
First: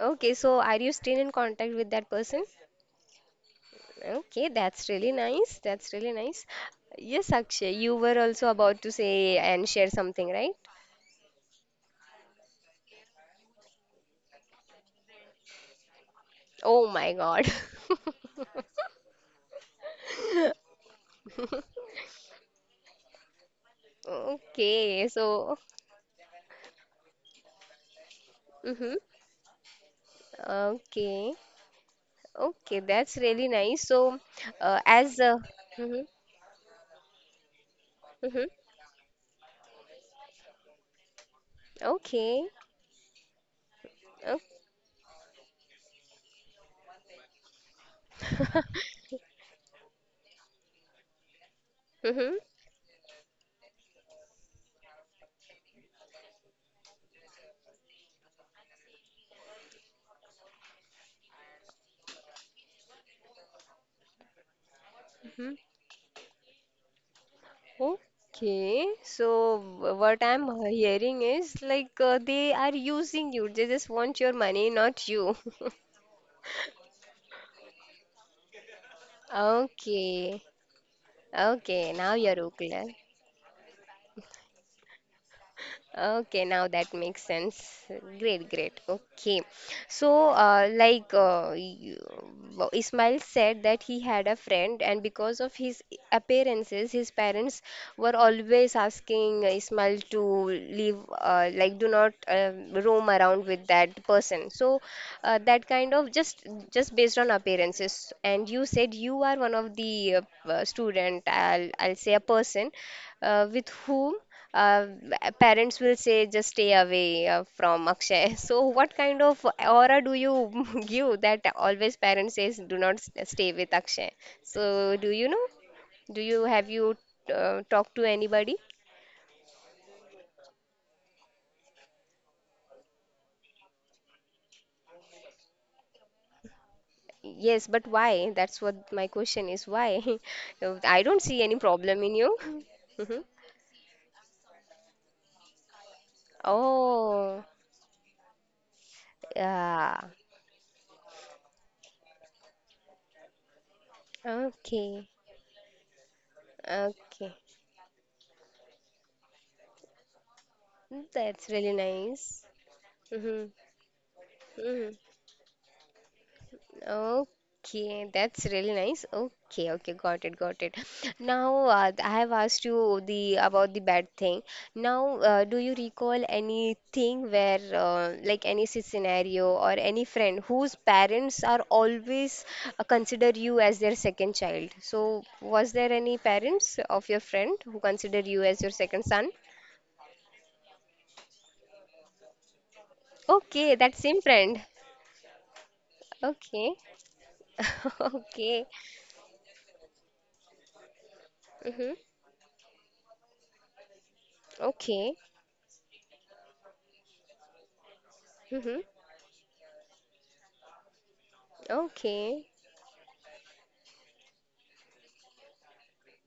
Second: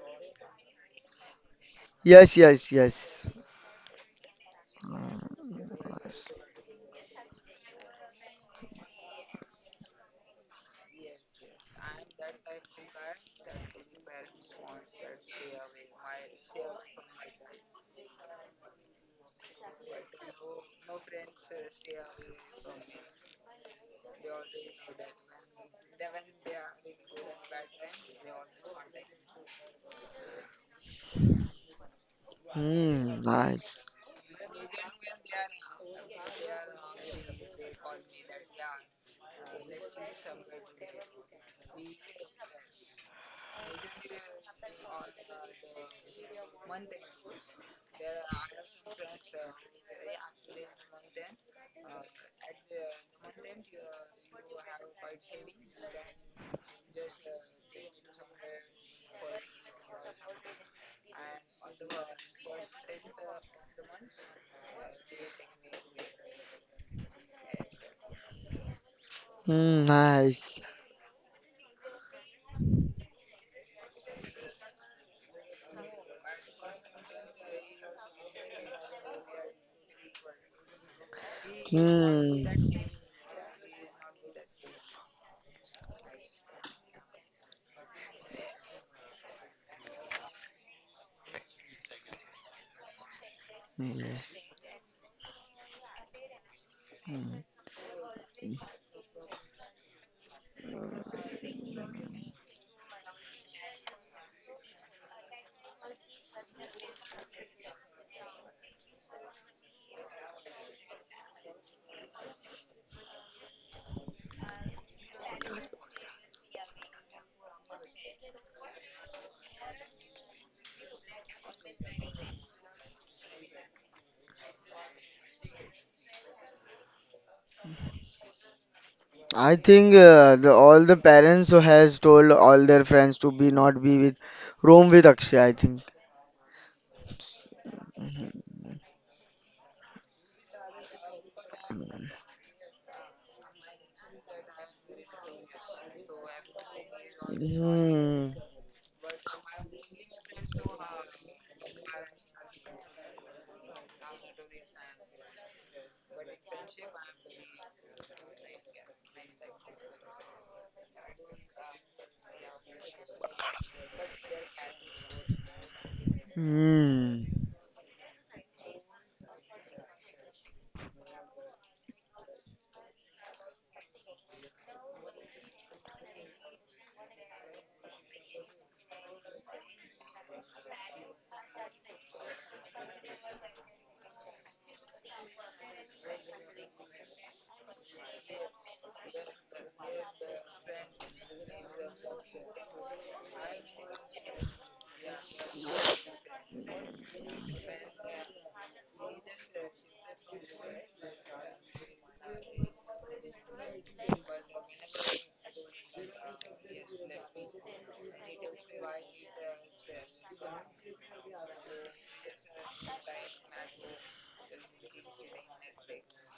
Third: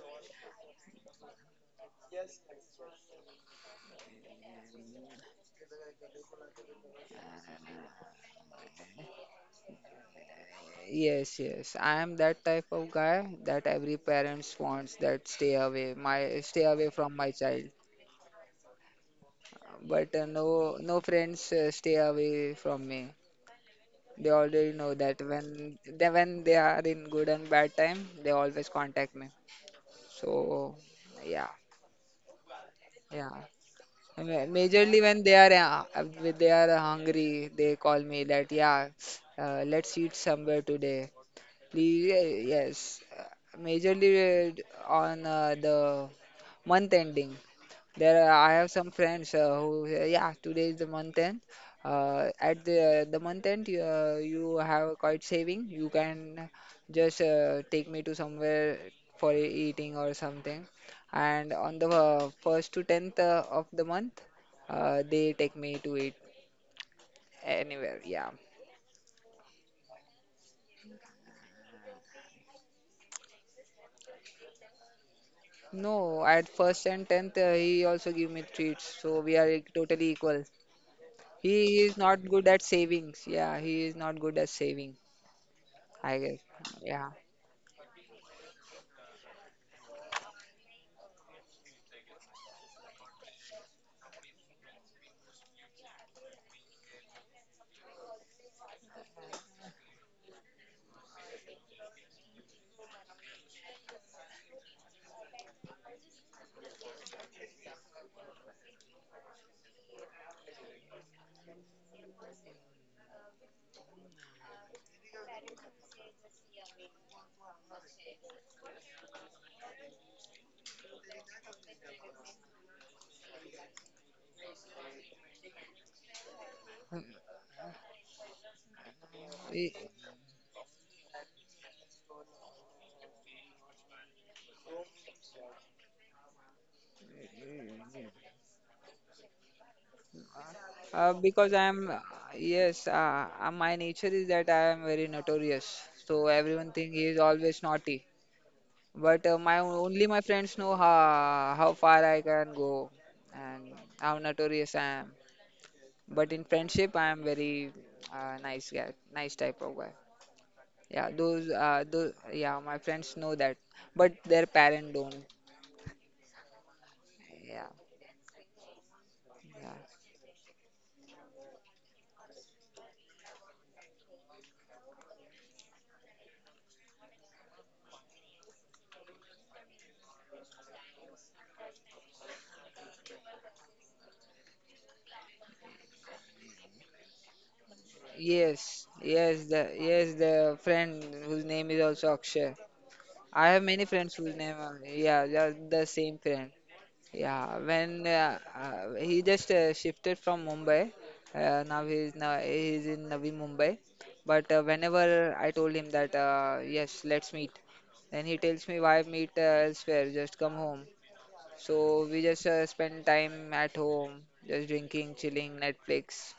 Okay. So are you still in contact with that
Yes,
person?
yes, yes.
Okay, that's really nice. That's really
Nice.
nice. Yes, Akshay, you were also about to say and share something, right?
Yes, yes. I am that type of guy that every parents wants that stay away, my stay away
Oh my
from my
God.
child. But No, no friends stay away from me. They already know
Okay,
that
so
when they are in good and bad time, they always
mm-hmm.
contact me. So
Okay,
yeah,
okay,
Hmm,
that's
yeah.
really
nice.
nice.
I
So,
mean, majorly
as mm-hmm.
when they are hungry, they call me
Mm-hmm.
that yeah, let's eat somewhere today. Please,
Okay,
yes.
oh.
Majorly on the month ending. There, I have some friends yeah, today is the month end.
Mm-hmm.
At the month end, you have quite saving. You can just take me to somewhere for eating or something. And on the first to tenth of the month, they take
Mm-hmm.
me to eat anywhere. Yeah.
Okay, so
Hmm,
what
nice.
I'm hearing is like they are using you. They just want your money, not you.
No, at first and tenth, he also give me treats. So totally equal.
Okay,
He
okay,
is
now
not
you're
good
Hmm.
at
okay.
savings. Yeah, he is not good at saving. I guess.
Okay, now that
Yeah.
makes sense. Great, great. Okay. So, you, well, Ismail said that he had
Yes.
a friend, and because of his appearances, his
Hmm.
parents were always asking Ismail to leave, like, do not roam around with that person. So, that kind of just based on appearances. And you said you are one of the student, I'll say a person with whom uh, parents will say just stay away from Akshay. So what kind of aura do you give that always parents says do not stay with Akshay? So do you know? Do you have you talked to anybody?
I
Y-
think all the parents who has told all their friends to be not be with, room with Akshay. I think.
Yes, but why? That's what my question is. Why? I don't see
Because I
any
am,
problem in you.
yes,
Mhm.
my nature is that I am very notorious. So everyone think he is
Oh,
always naughty.
Mm,
But my only
yeah.
my friends know how far I can go and how notorious I am.
Okay.
But in friendship, I am
Okay.
very nice guy, nice type of guy. Yeah,
That's really
those
nice.
yeah, my friends know
Mm-hmm.
that, but their parent
Mm-hmm.
don't.
mm,
Yeah,
Okay, that's really nice.
yeah.
Okay, okay, got it, got it. Now, I have asked you the about the bad thing. Now, do you recall anything where, like any scenario or any friend whose parents are always consider you as their second child? So, was there any parents of your friend who consider you
Yes,
as your second
yes,
son?
the friend whose name is also Akshay. I have many
Okay, that
friends
same
whose name,
friend.
yeah, yeah, the same friend.
Okay,
Yeah, when
okay,
he just shifted from Mumbai,
mm-hmm.
now he's in Navi Mumbai. But whenever
Okay.
I told him that yes, let's meet, then he tells me,
Mm-hmm.
why meet elsewhere? Just come home. So we just
Okay.
spend time at home, just drinking, chilling, Netflix.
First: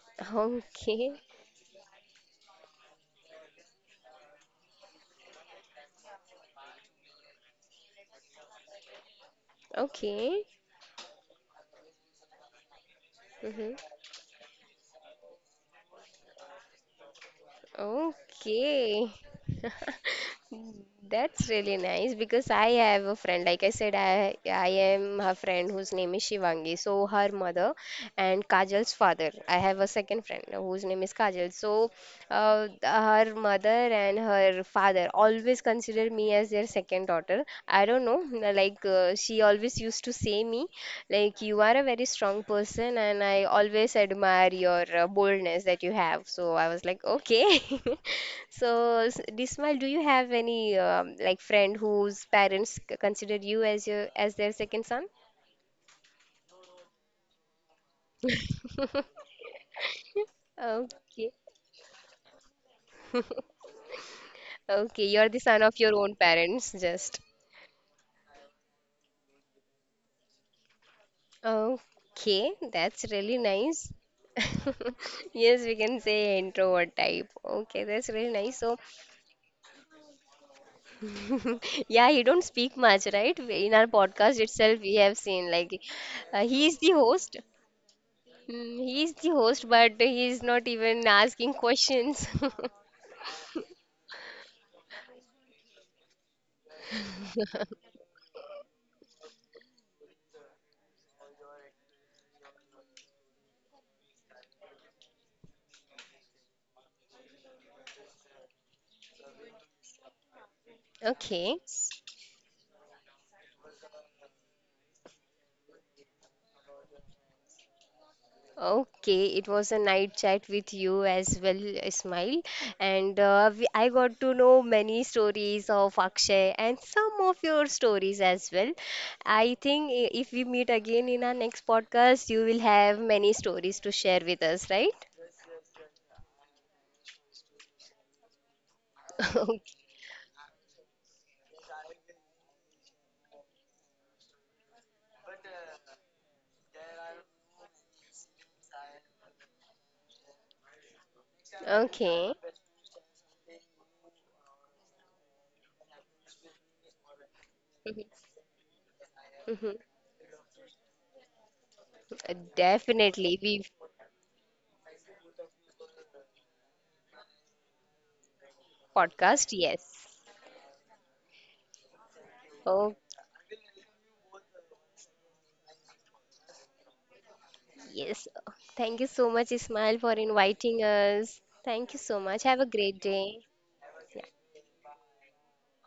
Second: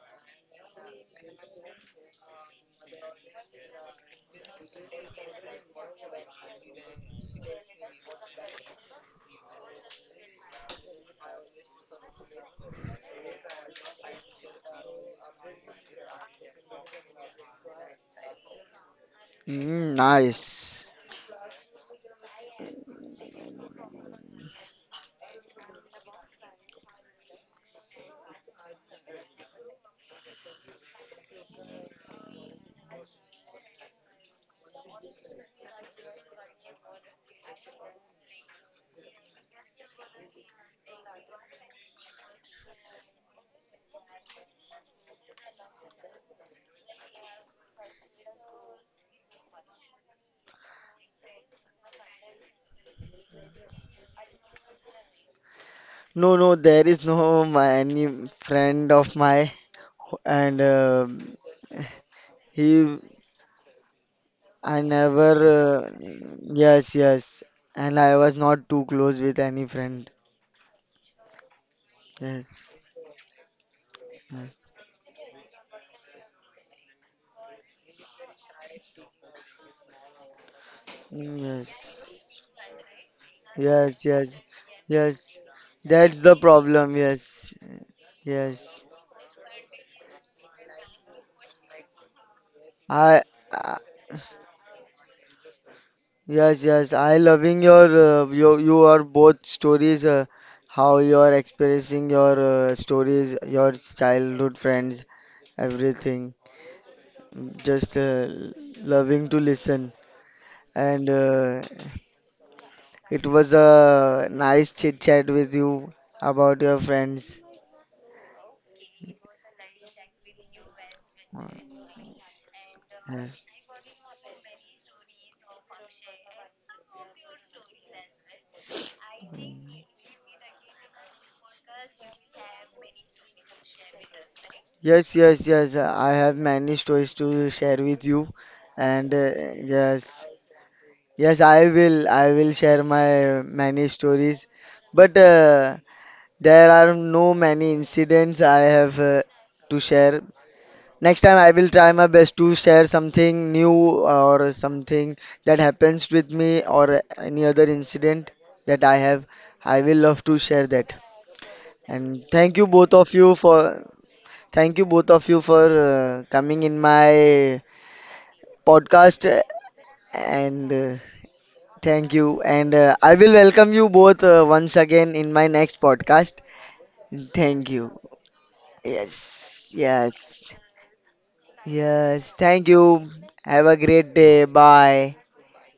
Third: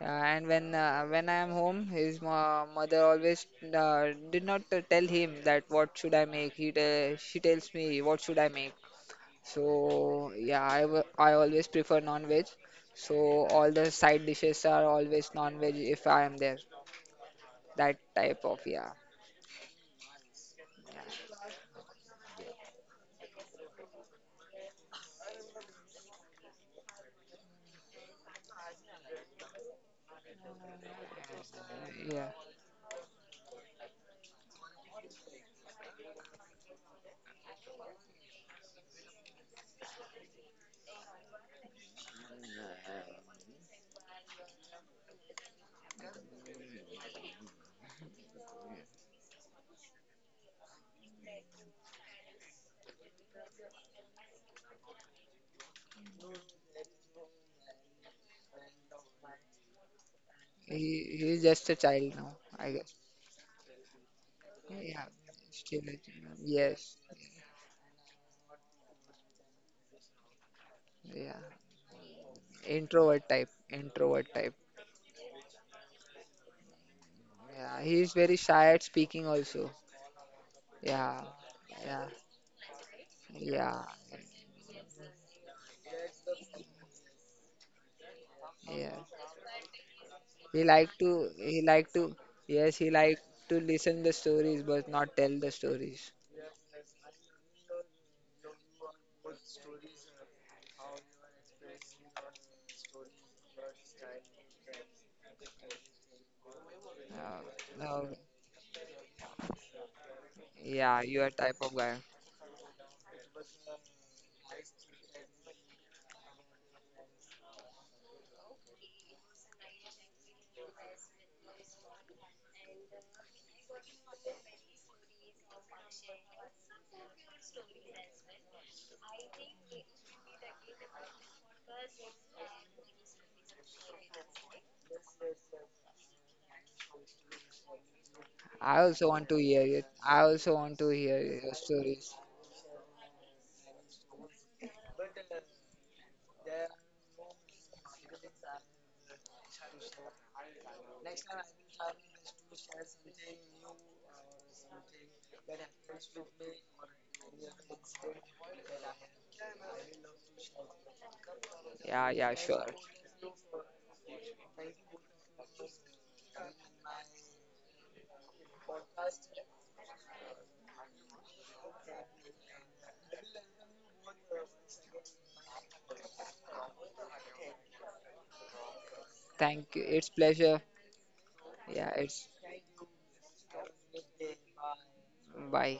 Yeah, and when uh,
Okay.
when I am home, his ma mother always did not tell him that what should I make. He te She tells me what should I make. So
Okay.
yeah, I always prefer non-veg. So
Hmm.
all the side dishes are always non-veg if I am there. That type of yeah,
Okay.
mm, nice.
That's really nice because I have a friend. Like I said, I am her friend whose name is Shivangi. So her mother and Kajal's father. I have a second friend whose name is Kajal. So
yeah.
her mother and her father always consider me as their second daughter. I don't know. Like she always used to say me like you are a very strong person, and I always admire your boldness that you have. So I was like, okay. So Dismal, do you have any like friend whose parents consider you as your as their second son?
No, no, there is no my any friend of my, and
He
Okay,
he's just a child now, I guess.
he. I
okay,
Yeah,
you're the son of
still
never.
your
Uh,
a
own
child.
parents,
yes,
Yes,
just.
yes, and I was not too close with any friend.
yeah.
Okay,
Yes,
that's
Introvert
really
type,
nice.
introvert type.
yes.
Yes, we can say introvert type. Okay,
Yeah, he
that's
is
really
very
nice. So,
shy at speaking also. Yeah,
Hmm,
yeah,
yeah,
he don't
yes.
speak much, right? In our
yeah,
Yes,
podcast
yes,
itself, we have
yes.
seen like
That's the
he is the
problem.
host.
Yes,
Mm,
yes.
yeah.
he is the host, but he is not
He like
even
to,
asking
he like to,
questions.
yes, he like
I,
to
I
listen the stories, but not tell the stories.
yes, yes. I loving your your both stories. How you are expressing your stories, your childhood friends, everything.
Uh,
Just
no,
loving to listen.
yeah,
And
you are
Okay.
type of guy.
it was a nice chit chat with you about your friends.
Okay, it was a night chat with you as
Uh,
well, Ismail. And
Yes.
I got to know many stories of Akshay and some of your stories as well. I think if we meet again in our next podcast, you will have many stories to share with us, right?
Yes, yes, yes. I have many stories to share with you,
I also
and
want to hear it. I
yes,
also want to hear
yes,
your
I will.
stories.
I will share my many stories, but there are no many incidents I have to share. Next time, I will try my
Okay.
best to share something new or something that happens with me or any other
Mhm,
incident that I have.
mhm.
I will love to share that.
Yeah,
And
yeah,
thank
sure.
you both of
Definitely,
you
we
for Thank you both of you for coming in my podcast,
podcast,
uh,
yes.
and uh, thank you, and
Oh,
I will welcome you both once again in my next podcast. Thank you.
yes. Thank you so much,
Yes.
Thank you.
Ismail, for
It's
Yes.
pleasure.
inviting us. Thank
Yeah,
you so
it's
Yes.
much. Have a
Thank
great
you.
day.
Have a
Yeah.
great day. Bye.
bye.